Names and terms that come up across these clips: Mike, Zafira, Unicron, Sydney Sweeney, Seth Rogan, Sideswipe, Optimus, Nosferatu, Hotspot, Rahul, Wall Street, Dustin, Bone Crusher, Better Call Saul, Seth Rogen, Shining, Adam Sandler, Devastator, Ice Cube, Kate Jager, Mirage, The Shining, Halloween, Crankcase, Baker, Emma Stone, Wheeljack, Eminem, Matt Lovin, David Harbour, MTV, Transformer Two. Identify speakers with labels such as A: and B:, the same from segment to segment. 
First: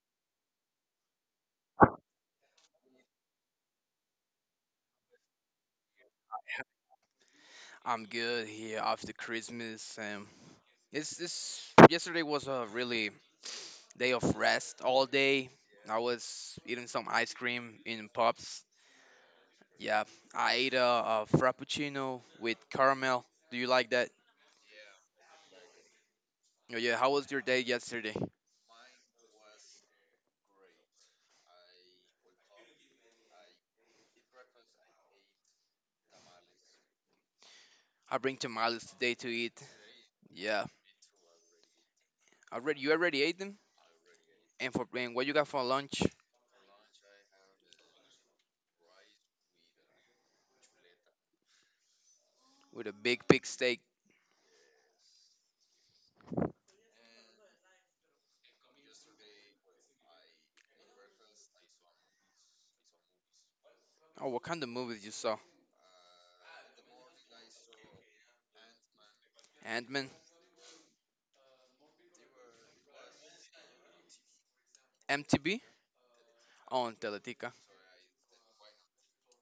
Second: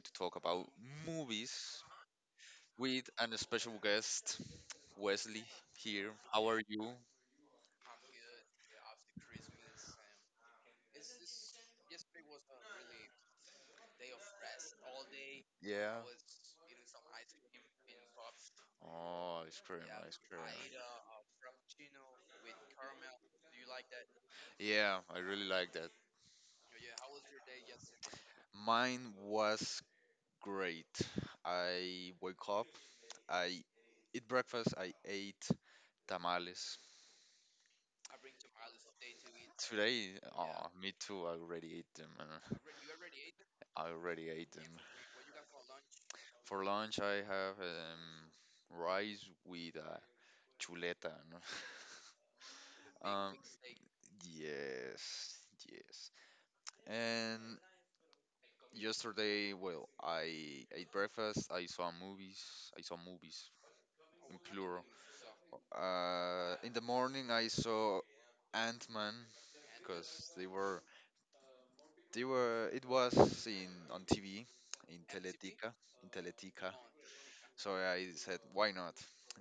A: to talk about movies with an special guest, Wesley here. How are you?
B: I'm good here after Christmas. It's this Yesterday was a really day of rest all day. I
A: Yeah.
B: was eating some ice cream in pubs.
A: Oh, ice cream,
B: Yeah,
A: ice cream.
B: I ate a frappuccino with caramel. Do you like that?
A: Yeah, I really like that.
B: Oh, yeah. How was your day yesterday?
A: Mine was great. I woke up, I eat breakfast, I ate tamales.
B: I bring tamales today to eat.
A: Today,
B: Yeah,
A: oh, me too, I already ate them.
B: already you already ate them.
A: I already ate
B: And
A: them.
B: for and what you got for lunch?
A: For lunch, I have rice with chuleta. No?
B: With a big
A: Um,
B: pig steak?
A: yes, yes. And yesterday, well, I ate breakfast. I saw movies. I saw movies
B: Oh,
A: in
B: what kind of
A: plural.
B: movies you saw?
A: In the morning, I saw Ant-Man
B: Ant Man,
A: because they were it was in on TV in
B: MTV
A: Teletica.
B: on Teletica.
A: So I said, why not?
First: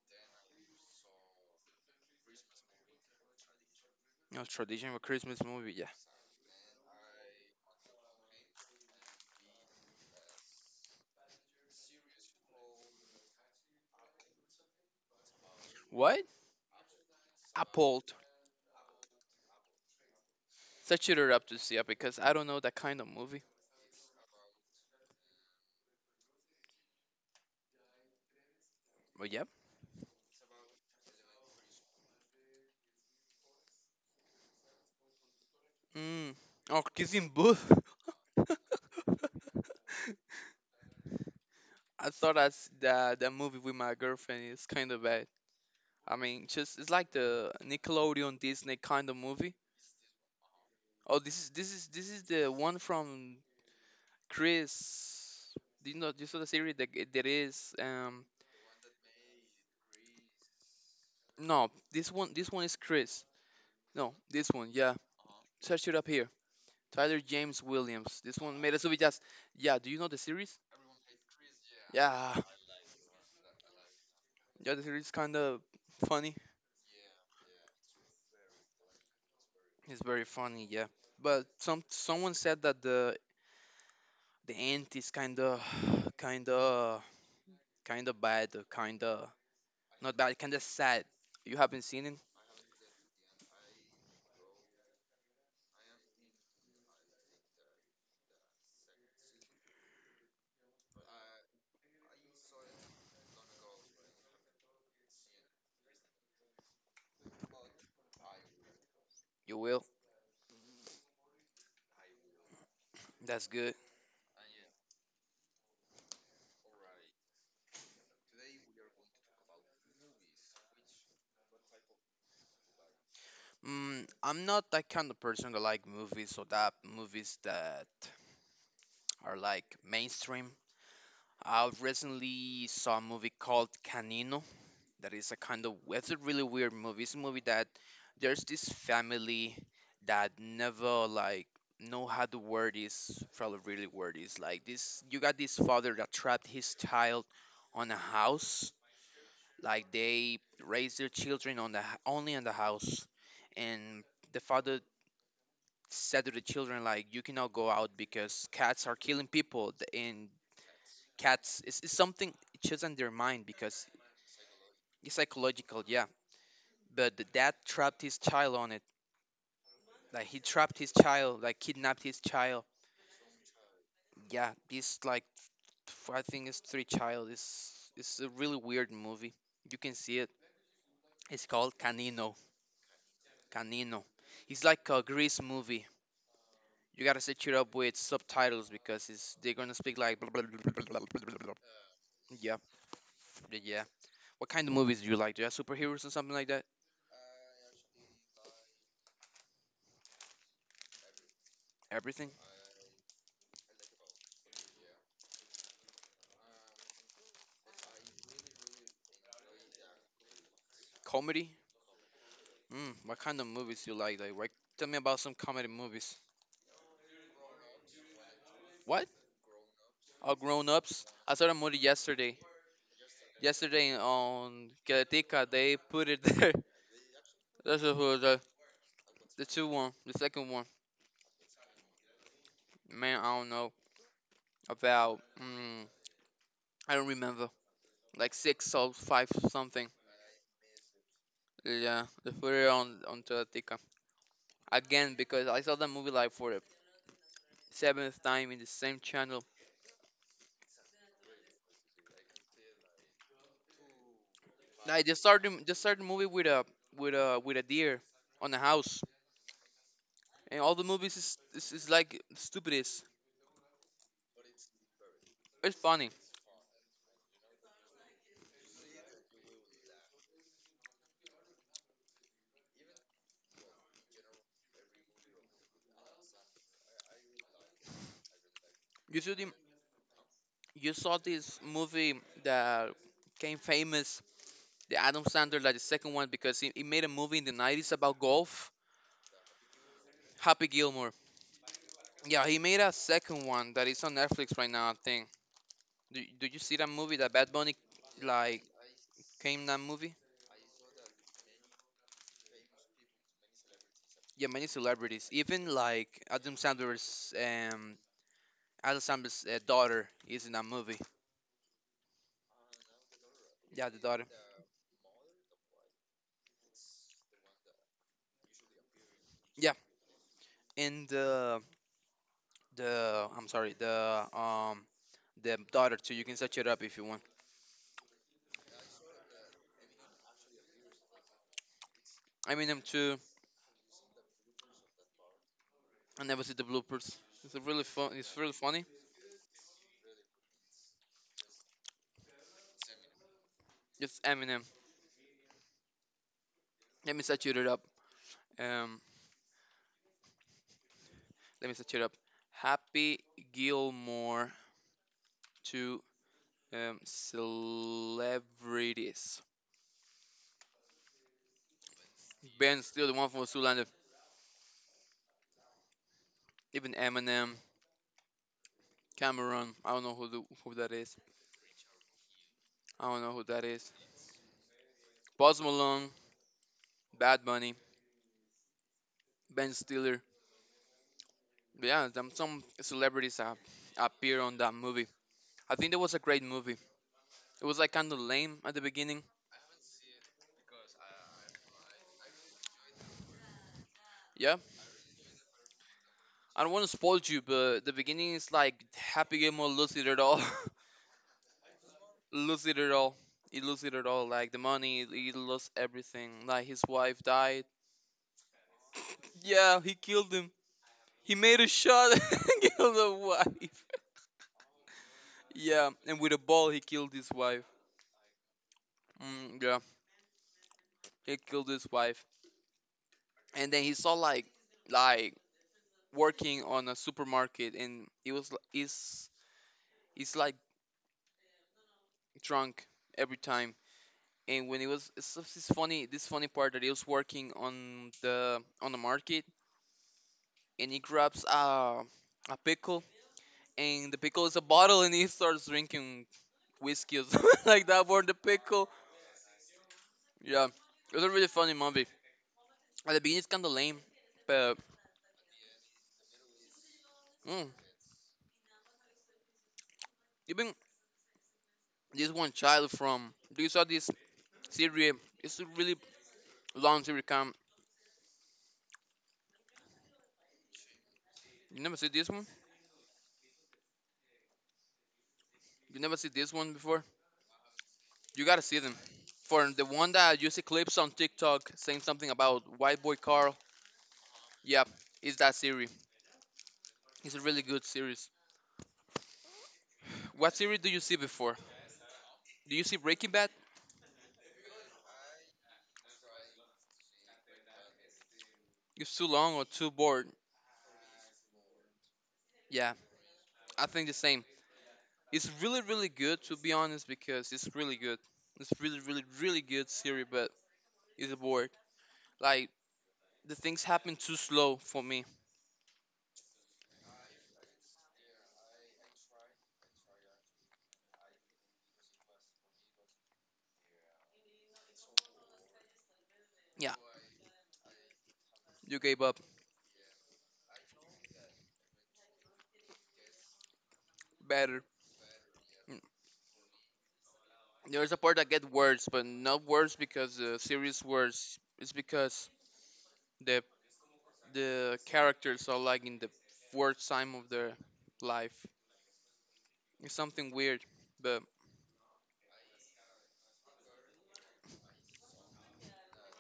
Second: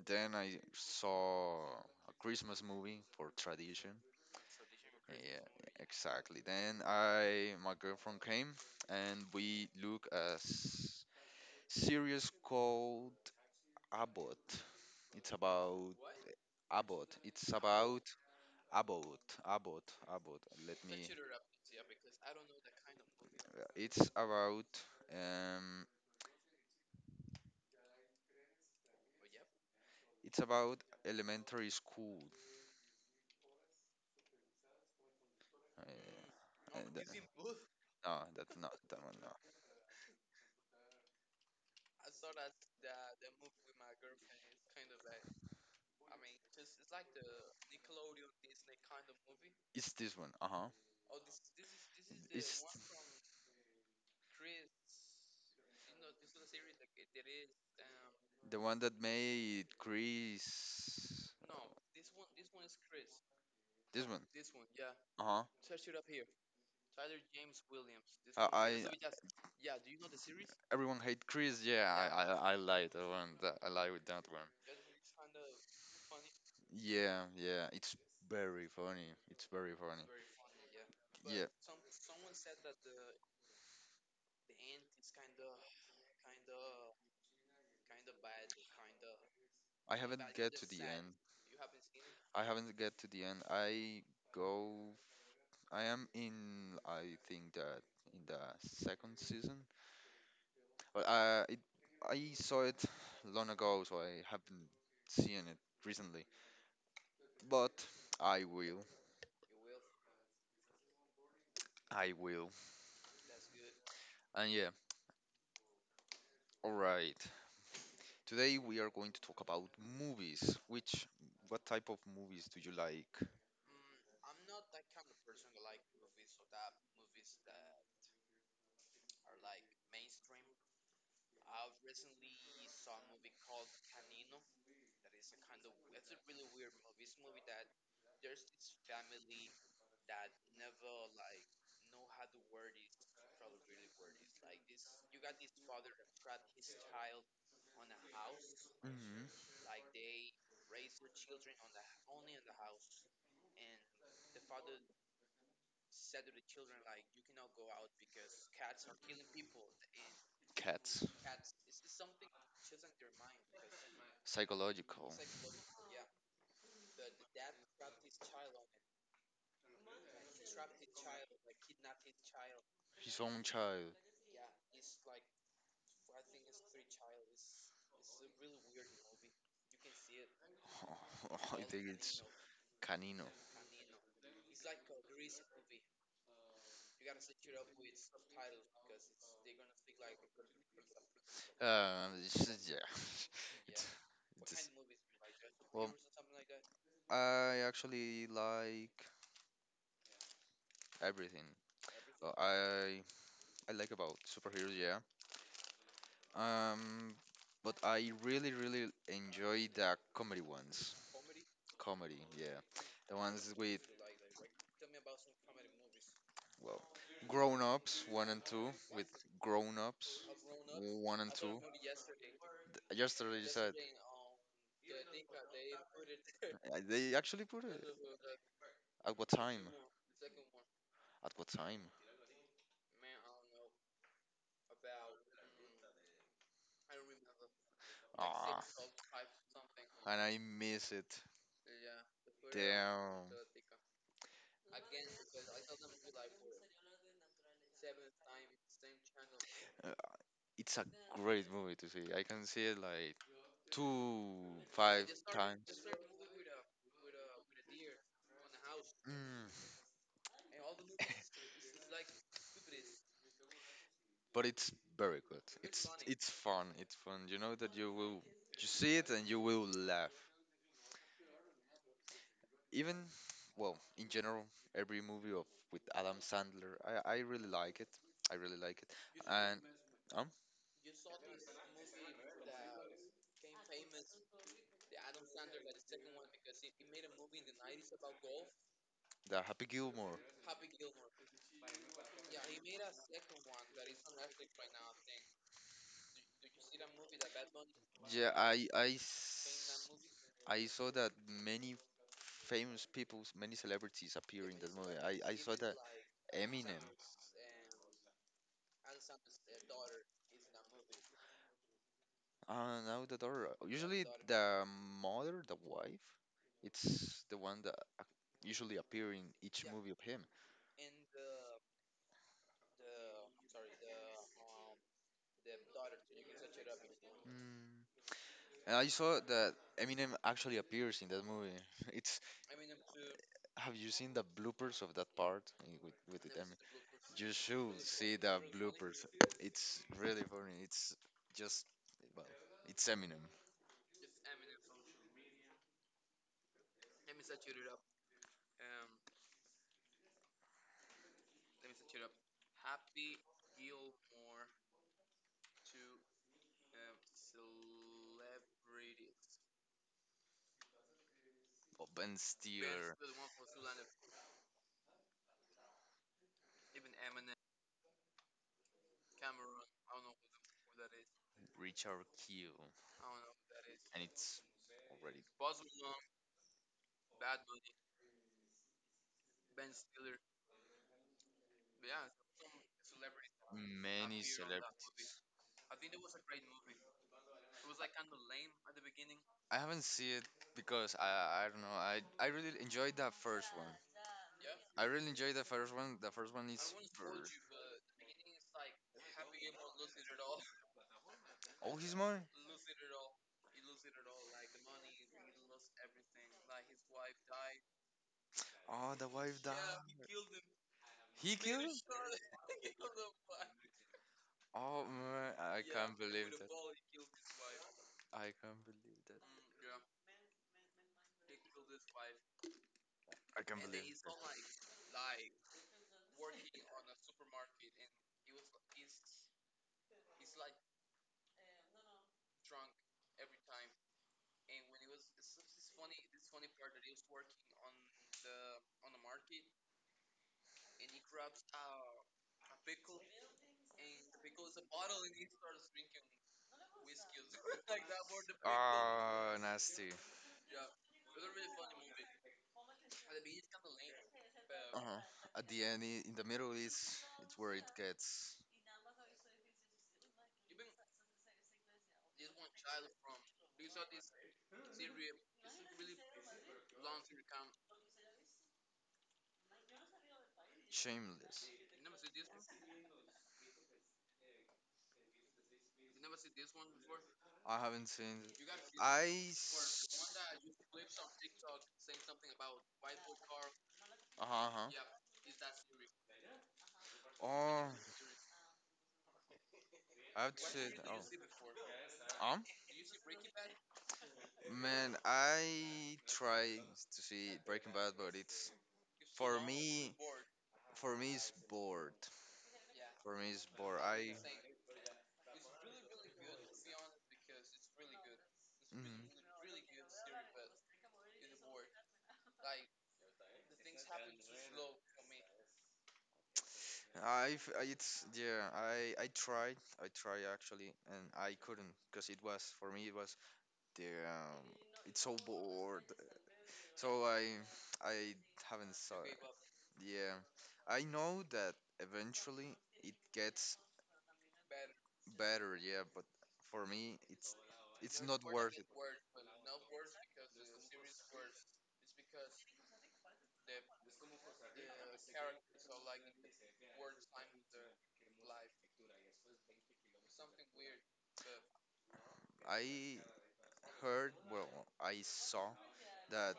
A: Then I saw a Christmas movie for tradition.
B: You know, tradition for Christmas
A: Yeah,
B: movie, yeah.
A: exactly. Then my girlfriend came, and we look a series called Abbott. It's about
B: What?
A: Abbott. It's
B: I
A: about
B: pulled.
A: Abbott. Abbott. Abbott. Let me.
B: Such it up to see it because I don't know that kind of movie.
A: It's about um.
B: But yep.
A: It's about elementary school.
B: Mm.
A: Uh, uh,
B: Oh, kissing
A: th-
B: booth.
A: no, that's not that one. No.
B: I thought that movie with my girlfriend is kind of bad. I mean, just it's like the Nickelodeon Disney kind of movie.
A: It's this one. Uh huh.
B: Oh, this is the
A: It's
B: one from Chris. Do you know? You saw the series that g- that is.
A: the one that made Chris.
B: No, this one is Chris.
A: This
B: No,
A: one.
B: this one. Yeah,
A: Uh huh.
B: search it up here. Tyler James Williams. This one made us be
A: I
B: just yeah. Do you know the series?
A: Everyone hate Chris. Yeah, I I,
B: Yeah,
A: I like that one. That, I like with that one.
B: yeah. The series kind of funny.
A: Yeah, yeah. It's very funny. It's very
B: It's
A: funny.
B: very funny. Yeah, but
A: Yeah.
B: someone said that the end is kind of kind of bad. Kind of
A: I
B: not
A: haven't
B: bad. Kind
A: get
B: of
A: to the
B: sad.
A: end.
B: You haven't seen it.
A: I haven't get to the end. I go. I am in. I think that in the second season. But I saw it long ago, so I haven't seen it recently. But I will.
B: You will.
A: I will.
B: That's good.
A: And yeah, all right. Today we are going to talk about movies. What type of movies do you like?
B: Mm, I'm not that kind of person that like movies or that movies that are like mainstream. I recently saw a movie called Canino, that is a kind of it's a really weird movie. It's a movie that there's this family that never like know how to word is probably really word is like this. You got this father that trapped his child on a house,
A: Hmm.
B: like they raise their children on the h- only on the house. And the father said to the children like you cannot go out because cats are killing people th- and
A: Cats.
B: cats it's something it's just in their mind because it's
A: Psychological.
B: psychological. Yeah, but the dad trapped his child on it. Like he trapped his child, like kidnapped his child.
A: His own child.
B: Yeah, this like f- I think it's three child. It's a really weird movie. You can see it. It's
A: I
B: called
A: think it's
B: Canino.
A: Canino.
B: Canino. It's like a Grease movie. You gotta set it up with subtitles because it's they're gonna speak like blah, blah, blah, blah, blah, blah, blah, blah. Yeah,
A: Yeah.
B: yeah. What kind
A: This-
B: of movies do you like? Do you have
A: well,
B: superheroes or something like that?
A: I actually like everything.
B: Everything?
A: Uh, I I like about superheroes, yeah. Um, but I really, really enjoy the comedy ones.
B: Comedy?
A: Comedy, yeah.
B: Mm,
A: The
B: what kind of
A: ones with,
B: movies you like? Like, what, tell me about some comedy movies.
A: well, grown ups, one and two,
B: What
A: with grown ups,
B: all grown ups.
A: one
B: I
A: and
B: saw that
A: two.
B: movie yesterday.
A: Yesterday you said.
B: Yesterday on Keletica, they put it there.
A: They actually put
B: That's
A: it.
B: just who
A: At what
B: the two
A: time?
B: one, the second one.
A: At what time?
B: Man, I don't know about. Mm, I don't remember. Like
A: Ah,
B: six or five something.
A: and I miss it.
B: Yeah, they put it
A: Damn.
B: on Teletica again because I saw that movie like for the seventh time in the same channel.
A: Uh, It's a great movie to see. I can see it like two,
B: I
A: five
B: just started
A: times.
B: Just started the movie with a with a deer on the house,
A: Mm.
B: and all the movies is is, is like stupidest.
A: But it's very good.
B: It's
A: It's
B: funny.
A: it's fun. It's fun. You know that you see it and you will laugh. Even well, in general, every movie of with Adam Sandler, I really like it. I really like it.
B: You should.
A: And um,
B: You saw this movie that came famous, the Adam Sandler, like the second one, because he made a movie in the 90s about golf,
A: the Happy Gilmore.
B: Happy Gilmore. Yeah, he made a second one that is on Netflix right now, I think. Do you see that movie that Bad Bunny,
A: Yeah,
B: like,
A: I I
B: came in that
A: s-
B: movie?
A: I saw that many famous people, many celebrities
B: Yeah,
A: appear in
B: many
A: that movie.
B: celebrities,
A: I saw
B: even
A: that
B: like
A: Eminem.
B: Adam Sandler's daughter is in that movie.
A: Now the daughter.
B: Yeah, the
A: Usually
B: daughter.
A: the mother, the wife, it's the one that ac- usually appear in each
B: Yeah,
A: movie of him.
B: and the I'm sorry, the daughter too. You can search it up if you want.
A: Mm. And I saw that Eminem actually appears in that movie. It's
B: Eminem too.
A: Have you seen the bloopers of that part eh, with
B: I
A: with it? I
B: never see
A: mean,
B: the bloopers.
A: you
B: It's a
A: should
B: really fun.
A: see
B: It's
A: the
B: really funny.
A: bloopers. It's really funny. It's just well, it's Eminem.
B: It's Eminem. Let me saturate it up. Um, Let me saturate it up. Happy Gilmore to celebrities.
A: Oh, Ben
B: Ben
A: Stiller.
B: Steele, the one from Zoolander. Even Eminem, Cameron. I don't know who that is.
A: Richard Keel,
B: I don't know who that is.
A: and it's already
B: Post Malone, Bad Bunny, Ben Stiller. But yeah, them, some celebrities
A: many
B: appear on that
A: celebrities.
B: movie. I think that was a great movie. It was like kind of lame at the beginning.
A: I haven't seen it because I don't know. I really enjoyed that first one.
B: Yeah,
A: I really enjoyed the first one. The first one
B: I don't
A: is
B: want to spoil you, but the beginning is like Happy Gilmore lose it at all,
A: oh his mom.
B: lose it at all. He lose it at all, like the money, he lost everything. Like his wife died.
A: Oh the wife died.
B: Yeah, he killed him. He
A: He
B: made a
A: killed.
B: shot and killed the wife.
A: Oh man, I
B: Yeah,
A: can't
B: and with
A: believe.
B: a ball he killed his wife.
A: I can't believe that.
B: Mm, yeah, he killed his wife.
A: I can't
B: And then he
A: believe.
B: saw like working on a supermarket, and he was l- he's like drunk every time and when it was it's this funny part that he was working on the market and he grabs a pickle and the pickle is a bottle and he starts drinking whiskey or something like that for the pickle.
A: Oh nasty.
B: Yeah, it was a really funny movie. At the beginning, it's kind of lame, but
A: Uh-huh. At the end, in the middle is it's where it
B: mm,
A: gets
B: even this one child from do you saw this series? It's a really long series. Come,
A: Shameless.
B: you never see this one? You never see this one before?
A: I haven't seen it.
B: You gotta see them.
A: I.
B: For the
A: s-
B: one that you see clips on TikTok saying something about White Boy Carl,
A: Uh huh.
B: yep, it's that series. It's a really
A: Oh,
B: good series.
A: I have to
B: What
A: say.
B: series do you
A: Oh.
B: see before?
A: Um.
B: Do you see Breaking Bad?
A: Man, I tried to see Breaking Bad, but it's
B: It's too
A: for
B: long or too
A: me.
B: bored?
A: For me, it's bored.
B: Yeah,
A: For me, it's bored.
B: I think the
A: I.
B: same. It's really, really good to be honest because it's really good. It's really,
A: Mhm.
B: really, really good series, but it's bored. Like the things happen too slow for me.
A: I've I- it's Yeah, I tried actually and I couldn't because it was for me it was the it's so bored
B: Yeah,
A: so I haven't saw
B: you
A: it.
B: gave up.
A: Yeah, I know that eventually it gets
B: Better.
A: better, yeah, but for me it's
B: There's a
A: not
B: part that
A: worth
B: get
A: it.
B: worse, but not worse because the series worse. It's because the the characters are like in the worst time of their life. It's something weird. But
A: I heard well I saw that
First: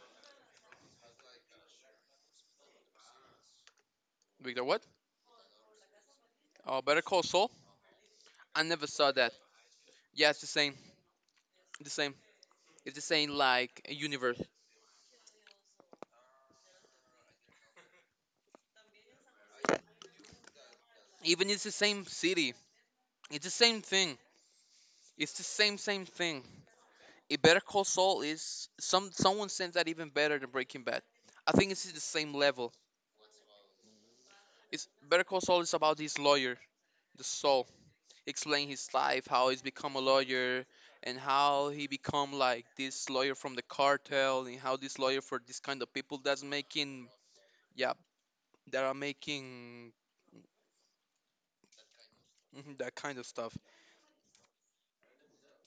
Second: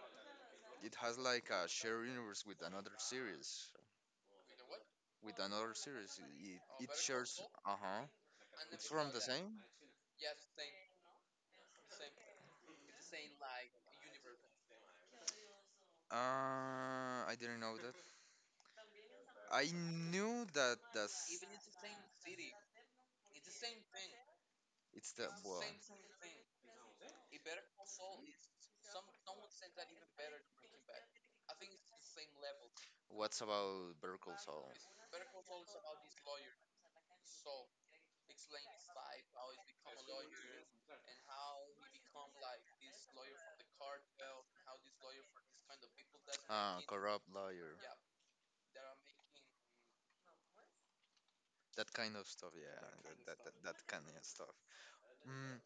A: it has like a shared universe
B: Victor, what?
A: with another series.
B: Oh,
A: It
B: Better Call
A: shares.
B: Saul.
A: Uh huh.
B: I
A: It's
B: never
A: from
B: saw
A: the
B: that.
A: same.
B: Yeah, it's the same. The same. It's the same like universe.
A: I didn't know that. I knew that that's.
B: Even it's the same city. It's the same thing.
A: It's the
B: It's the
A: well.
B: same thing. A Better Call Saul is someone says that even better than Breaking Bad. I think it's the same level.
A: What's about Berkeley Soul?
B: It's Better Call Saul is about these lawyers. The soul explain his life how he's become a lawyer and how he become like this lawyer from the cartel and how this lawyer for this kind of people that's
A: Ah,
B: making
A: corrupt lawyer.
B: yeah that are making
A: That kind of stuff.
B: mhm,
A: Yeah,
B: that kind of
A: that that,
B: stuff.
A: that kind of stuff. Mm,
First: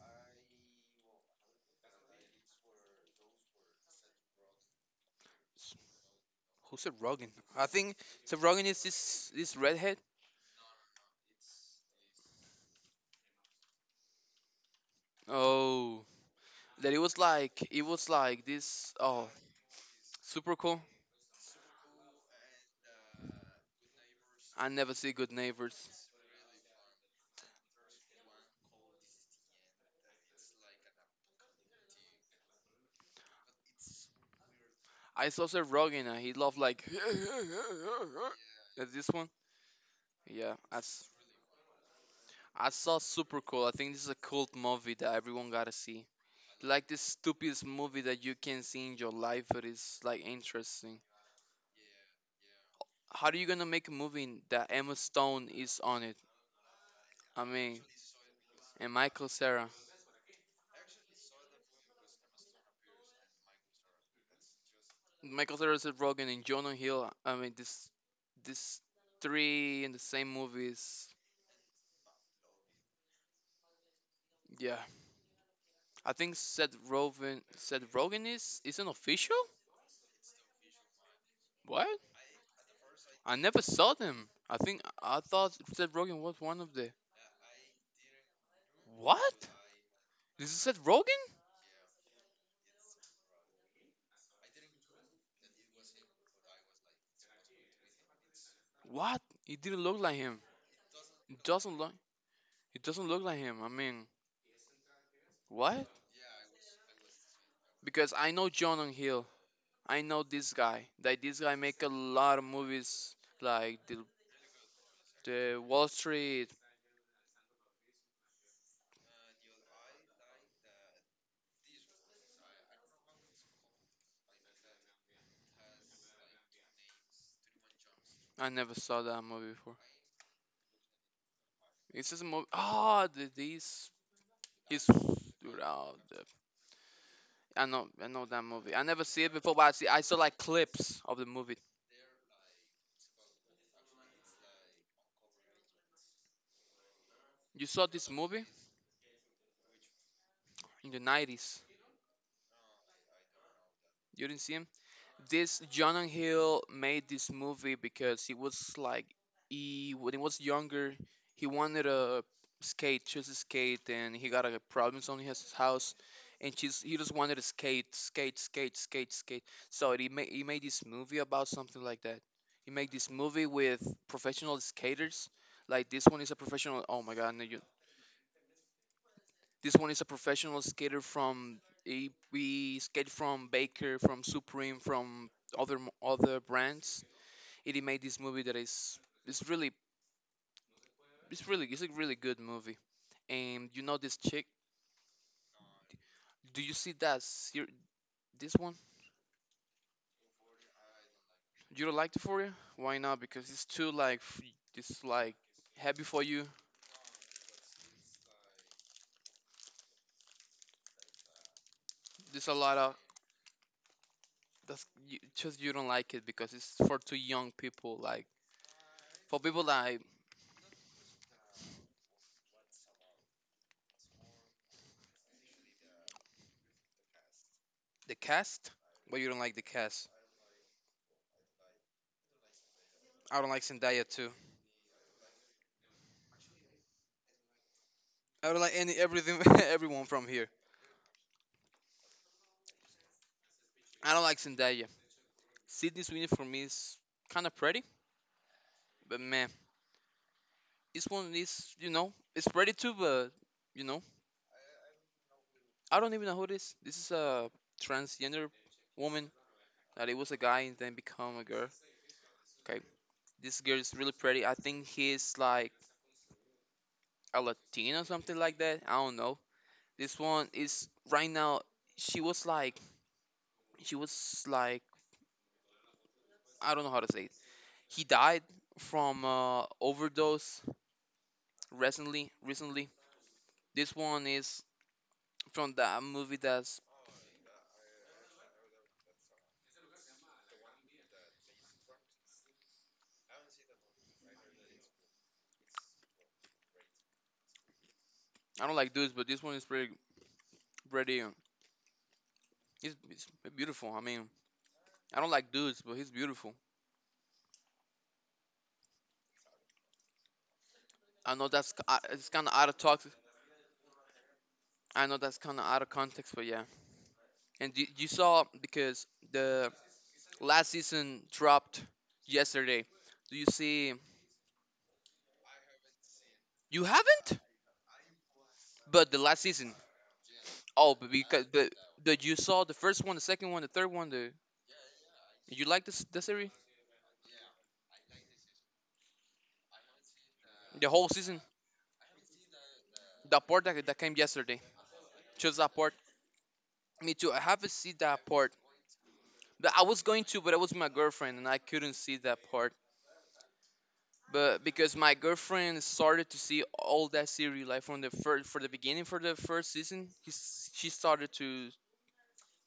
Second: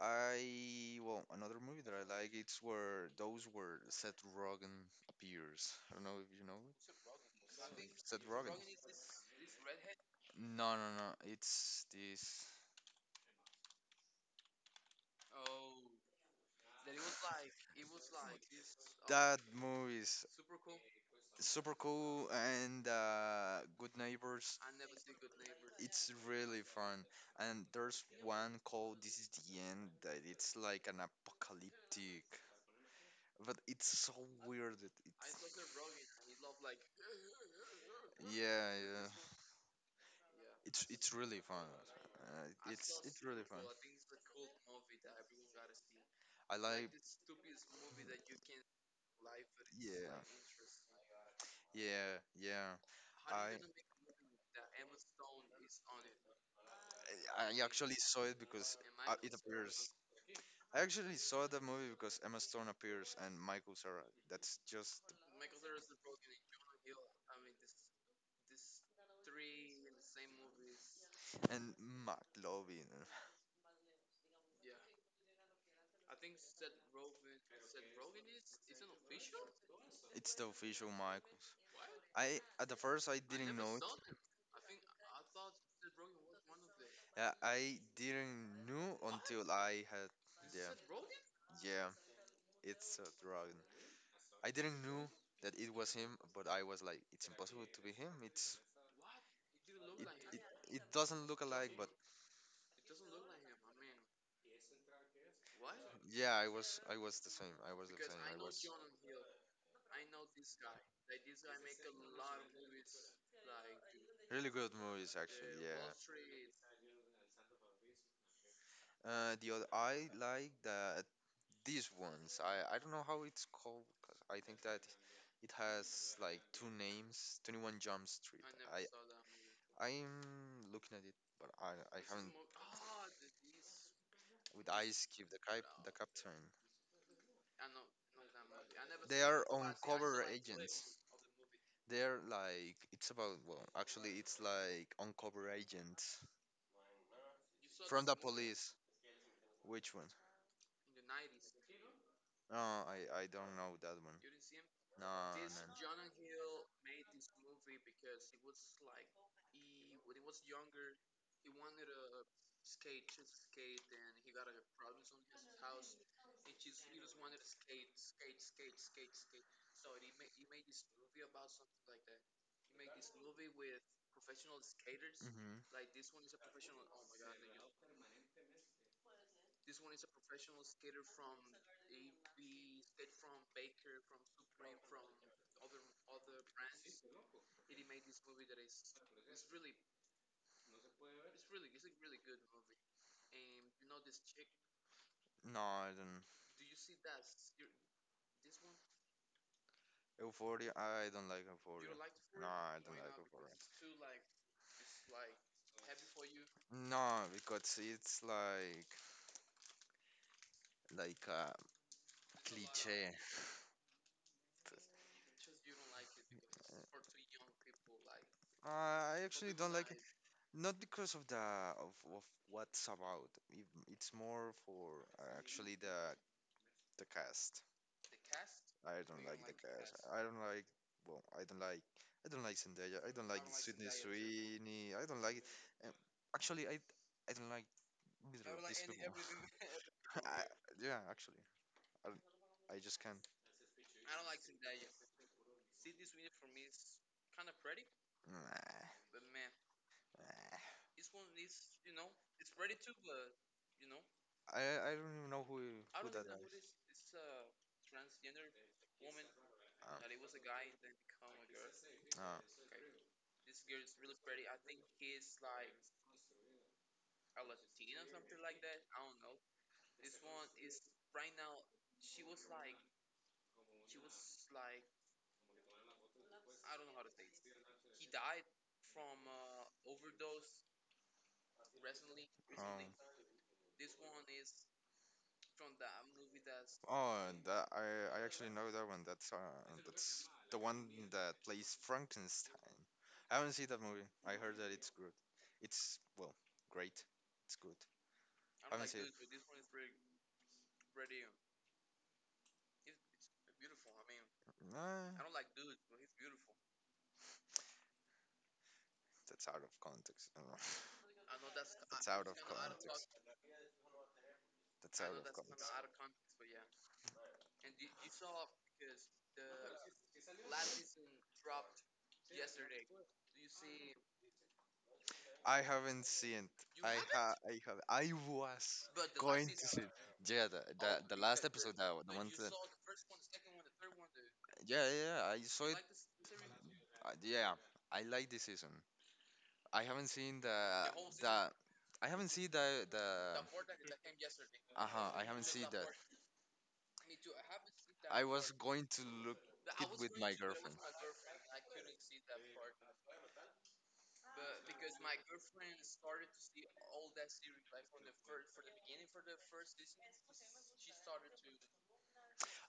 A: I well, another movie that I like. It's where Seth Rogen
B: S-
A: appears. I don't know if you know
B: who said Rogan I think
A: Seth
B: Seth
A: Rogen.
B: Rogan is this redhead
A: No, no, no. It's this.
B: oh that it was like this oh
A: That movie is
B: super cool.
A: super cool and Good Neighbors.
B: I never see good neighbors.
A: It's really fun. And there's one called This Is the End that it's like an apocalyptic, but it's so weird. That
B: I
A: it's
B: saw Seth Rogan and he loved like
A: Yeah,
B: that's this
A: yeah.
B: one yeah
A: It's really fun.
B: I
A: Uh,
B: saw
A: it's it's
B: Super
A: really fun.
B: Cool. I think this is a cult movie that everyone gotta see.
A: I
B: Like
A: like
B: this stupidest movie that you can see in your life, but it's like
A: Yeah.
B: interesting.
A: Yeah, yeah.
B: How are you
A: I
B: gonna make a movie that Emma Stone is on it? I
A: I
B: mean,
A: actually saw it because
B: and Michael
A: it
B: Sarah,
A: appears. I actually saw the movie because Emma Stone appears and Michael Cera. That's just
B: Michael Sarah is Rogen and Jonah Hill. I mean, this three in the same movies.
A: and Matt Lovin.
B: Yeah, I think Seth Rogen. Seth Rogen is an official.
A: It's the official Michael.
B: What?
A: I at the first I
B: I
A: didn't
B: never
A: know it.
B: saw them. I think I thought Seth Rogen was one of the.
A: I didn't know until
B: What?
A: I had.
B: This Is
A: Yeah,
B: it Seth Rogen?
A: yeah. It's a dragon. I didn't know that it was him, but I was like, it's impossible to be him. It's
B: What? It didn't look like
A: It
B: him.
A: it doesn't look
B: It
A: alike,
B: doesn't
A: but
B: look. It doesn't look like him. I mean, what?
A: yeah, I was the same. I was the
B: Because
A: same.
B: I
A: I
B: know
A: was
B: Jonah Hill. I know this guy. That this guy make a lot of movies like the
A: really good movies
B: the
A: actually. Yeah.
B: Wall Street.
A: The other I like these ones. I don't know how it's called 'cause I think that it has like two names. 21 Jump Street.
B: I never
A: I
B: saw that movie before.
A: I'm looking at it, but I
B: It's just a
A: haven't
B: movie. Oh, this
A: with
B: is.
A: Ice Cube, the
B: Dude,
A: cap the
B: oh, the,
A: captain.
B: I know. I know that movie. I never
A: They
B: see it
A: are
B: before, but I see. I saw
A: uncover
B: like
A: agents.
B: clips of the movie.
A: They're like it's about Well, actually it's like uncover agents
B: You saw
A: from
B: this
A: the
B: movie
A: police. Which one?
B: in the 90s.
A: No, I don't know that one.
B: You didn't see him.
A: No, no.
B: This Jonah Hill made this movie because he was like he when he was younger he wanted to skate, just to skate, and he got a problems on his house, and she's he just wanted to skate, skate, skate, skate, skate. So he made this movie about something like that. He made this movie with professional skaters.
A: Hmm.
B: Like this one is a professional. Oh my god, no, you, this one is a professional skater from he, we skate from Baker, from Supreme, from other mo- other brands. And he made this movie that is it's really it's a really good movie. And you know this chick?
A: No, I don't.
B: Do you see that this one?
A: Euphoria, I don't like
B: You
A: Euphoria.
B: don't like the for
A: No,
B: you?
A: I don't
B: Why
A: like
B: not? Because
A: Euphoria.
B: it's too like f- it's like heavy for you.
A: No, because it's like a
B: There's a lot of
A: cliche.
B: that's you, just you don't like it because it's for too young people. Like
A: I
B: for
A: actually
B: people
A: don't like it.
B: like
A: Not because of of, of what's about. It's more for actually the cast.
B: the cast,
A: I
B: but
A: don't
B: you don't
A: like
B: like
A: the
B: the
A: cast.
B: cast.
A: I don't like. Well, I don't like. I don't like Zendaya. I don't
B: I
A: like
B: don't like
A: Sydney
B: Zendaya too.
A: Sweeney. I don't like. Um, Actually, I don't like neither
B: I don't
A: of
B: like
A: these
B: any
A: people.
B: everything everyone from
A: I,
B: here.
A: yeah, actually, I don't- I just can't.
B: I don't like Zendaya. Sydney Sweeney for me is kind of pretty,
A: Nah,
B: but
A: nah.
B: man, this one is it's pretty too, but you know
A: I don't even know
B: I
A: who
B: don't
A: that
B: even know
A: guy
B: who it is. This is
A: is.
B: a transgender woman that it was a guy and then become a girl.
A: Um, uh,
B: Okay, this girl is really pretty. I think he's like a Latino or something like that. I don't know. This one is right now. She was like she was like I don't know how to say it. He died from overdose recently.
A: Um,
B: Recently, this one is from the movie that's
A: oh, that I actually know that one. That's the one that plays Frankenstein. I haven't seen that movie. I heard that it's good. It's well, great. It's good.
B: I
A: I
B: don't
A: haven't
B: like
A: seen
B: dudes, but
A: it.
B: this one is pretty pretty. He's beautiful. I mean,
A: Nah,
B: I don't like dudes, but he's beautiful.
A: that's out of context. I don't know.
B: I know that's
A: That's out
B: it's
A: of
B: kind of out
A: con.
B: of talk.
A: That's
B: I
A: out
B: know
A: of
B: that's kind of out of
A: context.
B: context, but yeah. And you saw because the last season dropped yesterday. Do you see?
A: I haven't seen
B: You
A: it. I ha
B: haven't,
A: I have I was
B: but the last
A: going to
B: season.
A: see it. Yeah, the the,
B: Oh, but
A: the last
B: because
A: episode the
B: but
A: one
B: you
A: that.
B: saw the first one, the second one, the third one. The
A: Yeah, yeah, yeah, I
B: you
A: saw it.
B: like this the series,
A: Yeah, I like this season. I haven't seen the
B: the whole season.
A: the. I haven't seen the the.
B: The port that came yesterday.
A: Uh huh. I haven't
B: Just
A: seen
B: that
A: that.
B: port. Me too. I haven't seen
A: I
B: that
A: was
B: port.
A: going to look
B: But I was
A: with
B: going
A: my
B: to, but it was
A: girlfriend.
B: my girlfriend, and I couldn't see that part. But because my girlfriend started to see all that series, like from the first, for the beginning, for the first season, she started to.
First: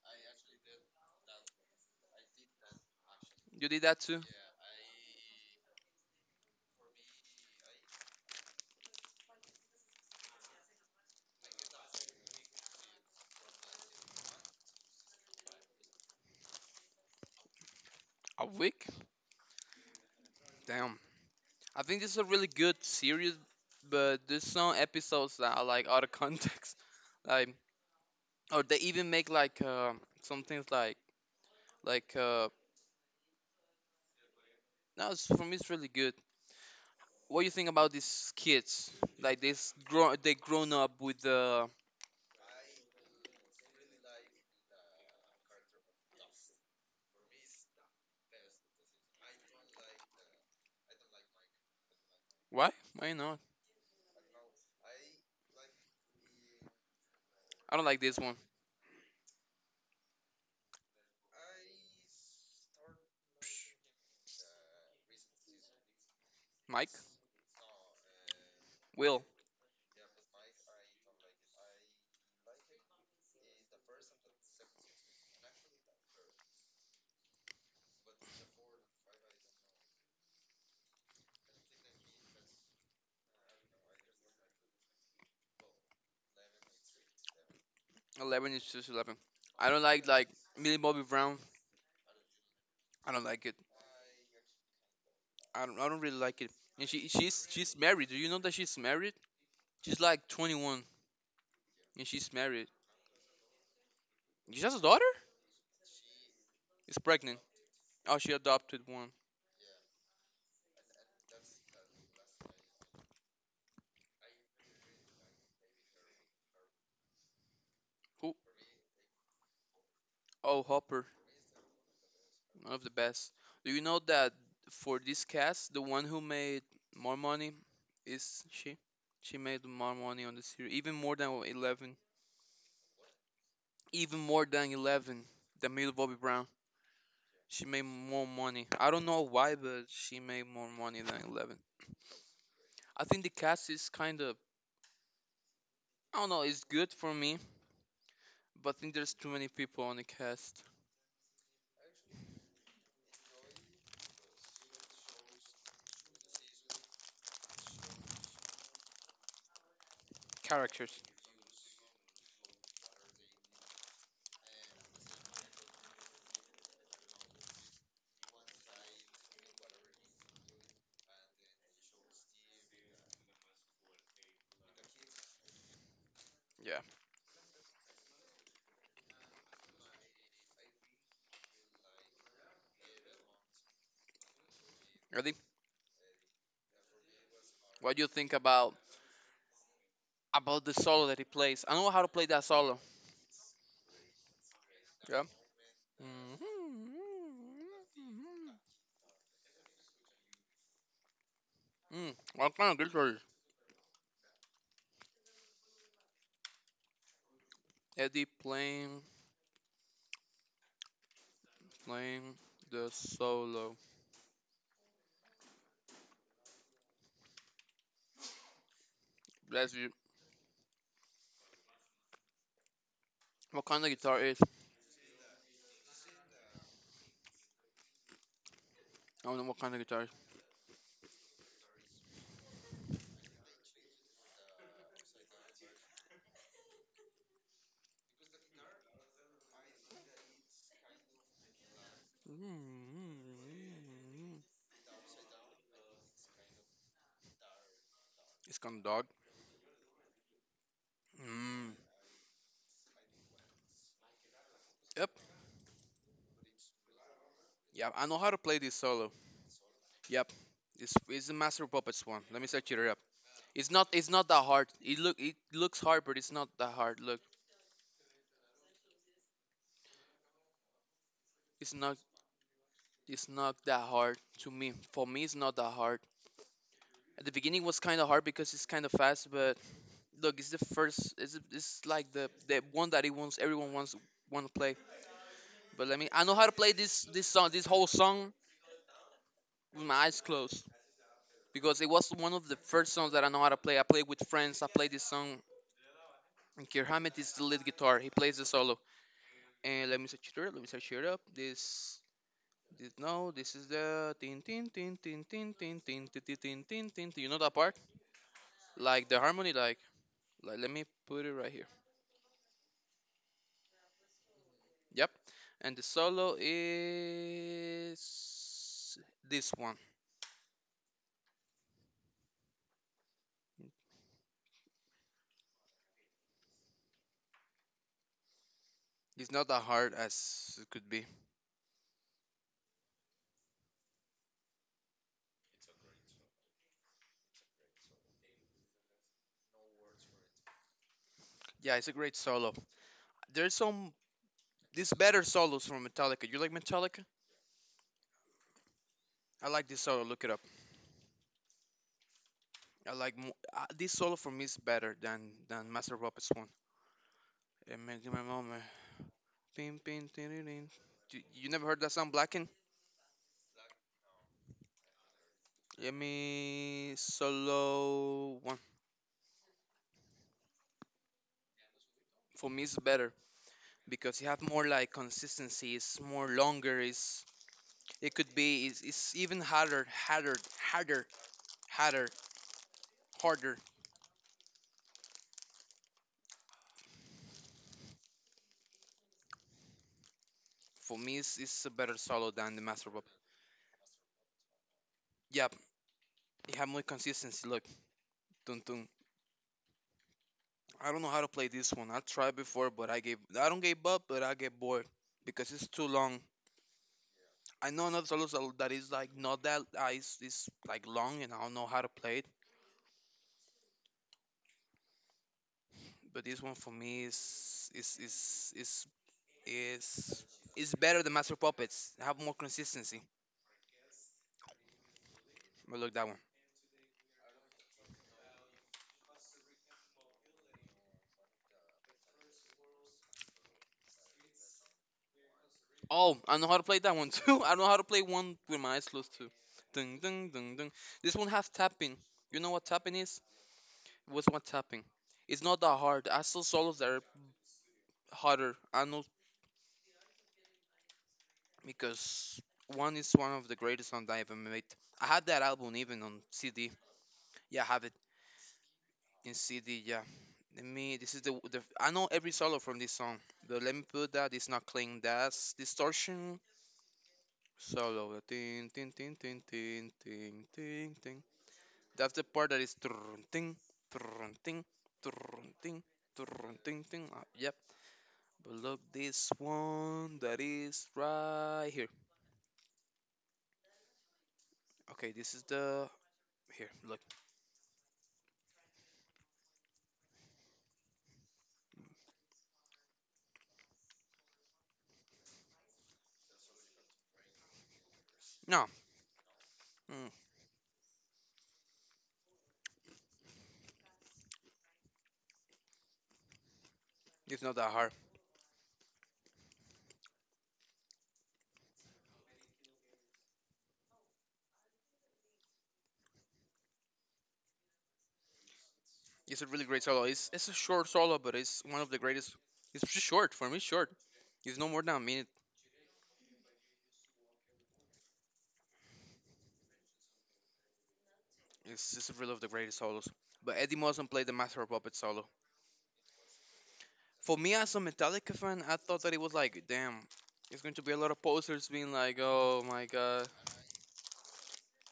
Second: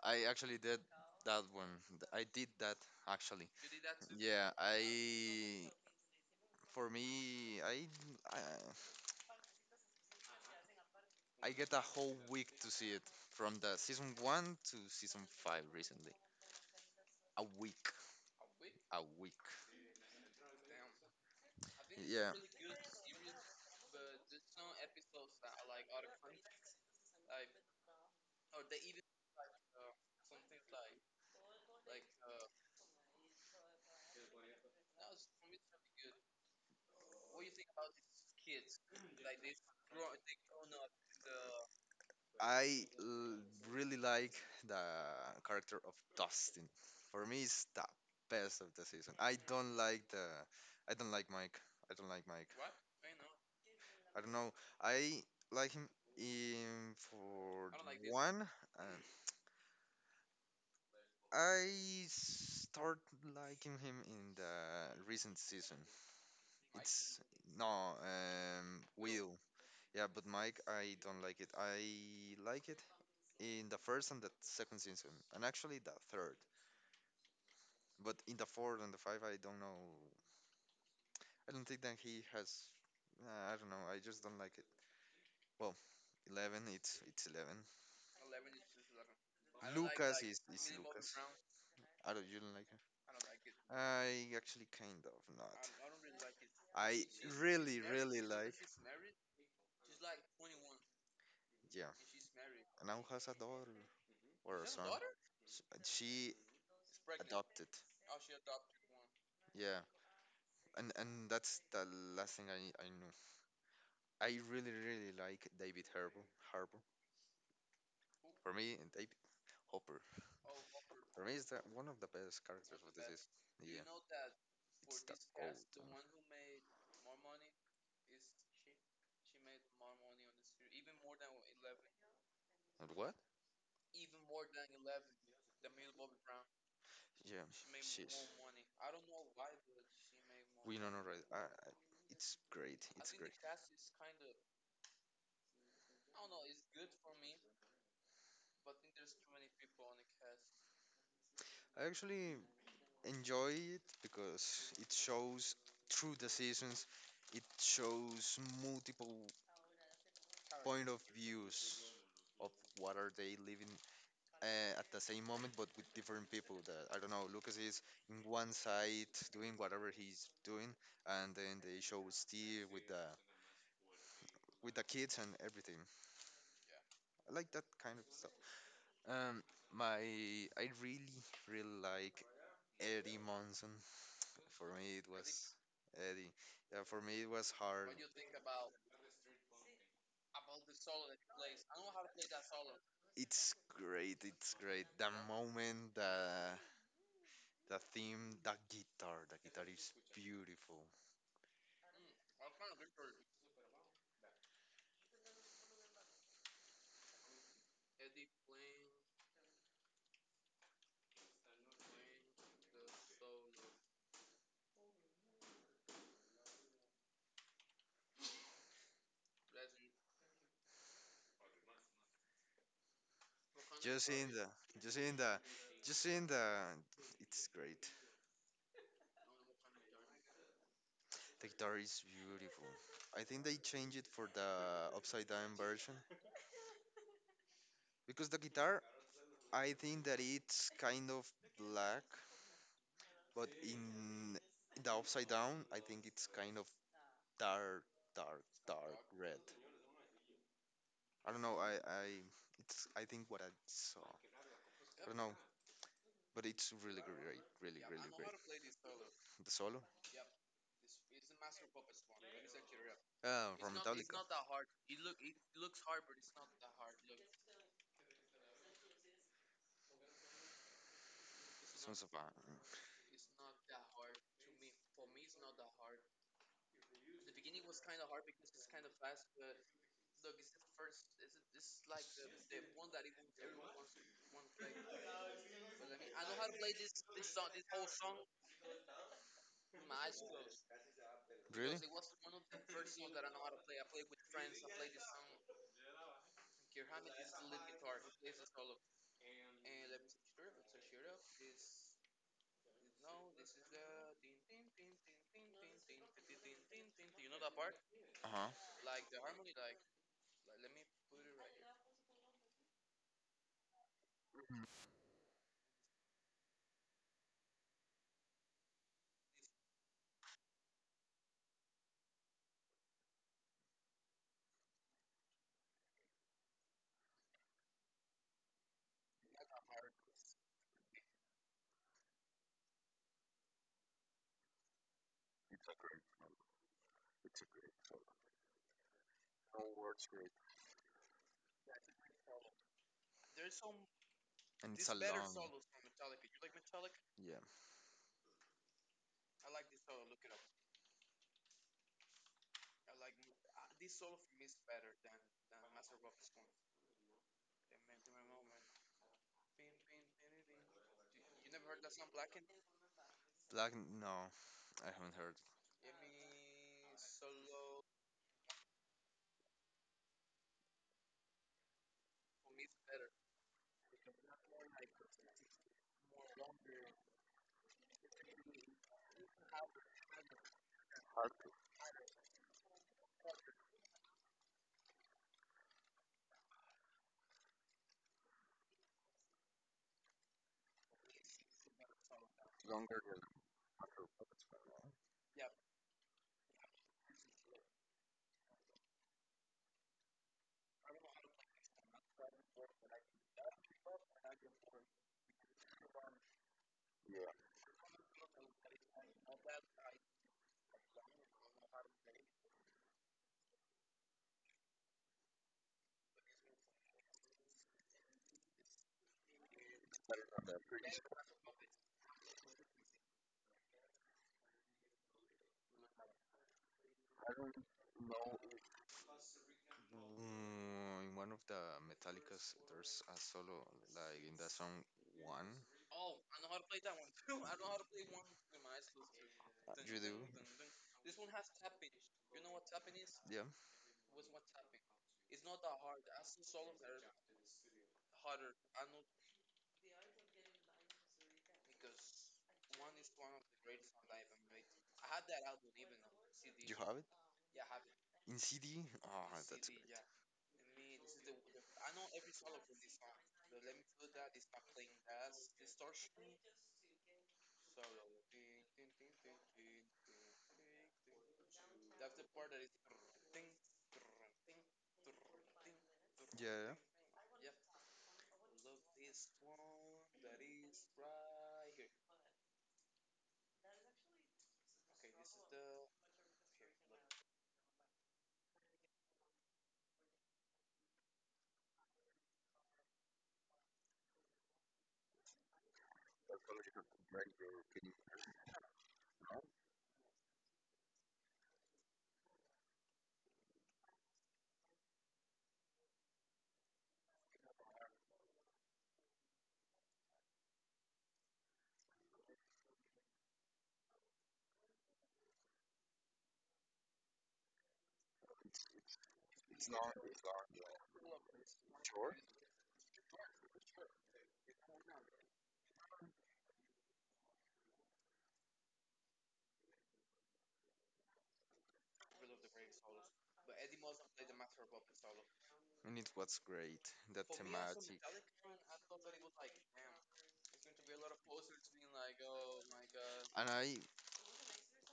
A: I actually did that one. I did that actually.
B: You did that too?
A: Yeah, I for me, I I get a whole week to see it from the season one to season five recently. A week,
B: A week?
A: a week.
B: Damn. I think this is a
A: Yeah,
B: really good series, but there's some episodes that are like out of context, like or they even make like some things like like uh, no, for me it's really good. What do you think about these kids? Like this grow they grown up with the
A: I l- really like the character of Dustin. For me, it's the best of the season. I don't like Mike. I don't like Mike.
B: why? Why not?
A: I don't know. I like him in for
B: I don't like this one.
A: one. And I start liking him in the recent season.
B: Mike,
A: It's no,
B: Will,
A: Will. Yeah, but Mike, I don't like it. I like it in the first and the second season, and actually the third. But in the fourth and the five, I don't know. I don't think that he has. I don't know. I just don't like it. Well, Eleven, it's Eleven.
B: eleven is just eleven. I don't like
A: Lucas
B: like
A: is
B: Millie Bobby
A: Lucas.
B: Brown.
A: I don't. You don't like him?
B: I don't like it.
A: I actually kind of not.
B: I don't really like it. And
A: I
B: she's
A: really
B: married. Do
A: really
B: you know that
A: like.
B: she's married? She's like 21
A: Yeah,
B: and she's married.
A: and now has a daughter
B: She
A: or a
B: has a
A: son.
B: daughter?
A: She
B: Is pregnant.
A: adopted.
B: Oh, she adopted one.
A: Yeah. And that's the last thing I knew. I really really like David Harbour. Harbour.
B: Who?
A: For me, and David Hopper.
B: Oh, Hopper.
A: For me, is that one of the best
B: One of
A: characters
B: the
A: of this is.
B: best. Do you
A: Yeah.
B: know
A: Old.
B: that for this cast, the one who made more money is she? She made more money on the series, even more than Eleven,
A: And what?
B: even more than Eleven. Than Millie Bobby Brown.
A: Yeah.
B: She made more
A: She's.
B: money. I don't know why, but she made more
A: We know
B: money
A: no,
B: than
A: right.
B: Eleven.
A: I- it's great.
B: I
A: It's.
B: think the cast is kind of I don't know. It's good for me, but I think there's too many people on the cast.
A: I actually enjoy it because it shows through the seasons. It shows multiple point of
B: Characters.
A: views of what are they living, at the same moment, but with different people. That I don't know. Lucas is in one side doing whatever he's doing, and then they show Steve with the kids and everything.
B: Yeah.
A: I like that kind of stuff. Um, my I really really like Eddie Monson. For me, it
B: Ready?
A: was Eddie. Yeah, for me, it was hard.
B: What do you think about the solo that he plays? I know how to play that solo.
A: It's great. It's great. The
B: Yeah.
A: moment, the
B: Hmm.
A: the theme, the guitar is beautiful.
B: Mm, what kind of guitar? Eddie playing the solo. That's you. What kind of guitar is?
A: Jacinda, Jacinda, Jacinda. It's great.
B: I don't know what kind of guitar. Is.
A: The guitar is beautiful. I think they changed it for the upside down version because the guitar, I think that it's kind of black,
B: Mm.
A: but in the upside down, I think it's kind of dark, dark,
B: It's kind of
A: dark
B: dog.
A: red. I don't know. I,
B: Mm.
A: I, it's. I think what I saw. I
B: Yep.
A: don't know, but it's really great, really,
B: Yep. I
A: really
B: know how
A: great.
B: to play this solo.
A: The solo,
B: Yep. It's the Master of Puppets one. Let me search it up. It's
A: from
B: not it's
A: Metallica.
B: not that hard. It look it looks hard, but it's not that hard. Look, it's not
A: Sons of Anarchy.
B: it's not that hard to me. For me, it's not that hard. At the beginning was kind of hard because it's kind of fast, but look, it's the first. It's like the one that he wants. Everyone wants want to play. But let me. I know how to play this song. This whole song with my eyes closed
A: Really?
B: because it was one of the first songs that I know how to play. I played with friends. I played this song. And Kirhamet is the lead guitar. He plays the solo. And let me search it up. Let me search it up. This. This, no, this is the tin tin tin tin tin tin tin tin tin tin tin. Tin. You know that part?
A: Uh huh.
B: Like the harmony, like let me put it right. Yep. And the solo is this one. It's not that hard as it could be. Yeah, it's a great solo. There's some
A: And it's
B: there's
A: a
B: better
A: long.
B: solos from Metallica. You like Metallica?
A: Yeah.
B: I like this solo. Look it up. I like this solo for me is better than Master of Puppets one. Give me a moment. Pin, pin, tin, tin, tin. You never heard that song Blacken?
A: Black. No, I haven't heard.
B: Let me solo one. For me, it's better because you have more like consistency. It's more longer. It's it could be it's even harder, harder, harder, harder, harder. For me, it's a better solo than the Master Bob. Yep, it have more consistency. Look, dun dun. I don't know how to play this one. I tried before, but I don't give up, but I get bored because it's too long. I know another solo that is like not that it's like long, and I don't know how to play it. But this one for me is is better than Master Puppets. Have more consistency. But look that one.
A: Mm, in one of the Metallicas, there's a solo like in the song one.
B: Oh, I know how to play that one too. I know how to play one with my eyes closed too.
A: You
B: Ding,
A: do?
B: ding, ding, ding. This one has tapping. You know what tapping is?
A: Yeah.
B: What's my tapping? It's not that hard. I saw solos that are harder. I know because one is one of the greatest songs I ever made. I had that album even on CD.
A: You have it
B: Yeah, I have it
A: in CD.
B: in
A: Oh, that's great.
B: CD. Yeah. Let me. This is the the. I know every solo from this song. But let me put that. It's not clean. That's distortion. Solo. Ting, ting, ting, ting, ting, ting, ting. Ding. That's the part that is trunting, trunting, trunting, trunting,
A: Yeah.
B: trunting. Yep. But look, this one that is right here. Okay, this is the here. Look. No, it's not that hard. It's a really
A: It's
B: great
A: not.
B: solo.
A: It's not
B: It's a short solo, but it's one of the
A: sure.
B: greatest. It's short for me. Short. It's no more than a minute. It's one of the greatest solos. But Eddie Muzzin played the Master of Puppets solo.
A: And it was great. That
B: For me, as a
A: thematic.
B: Metallica fan, I thought that it was like, damn. It's going to be a lot of posters being like, oh my god.
A: And I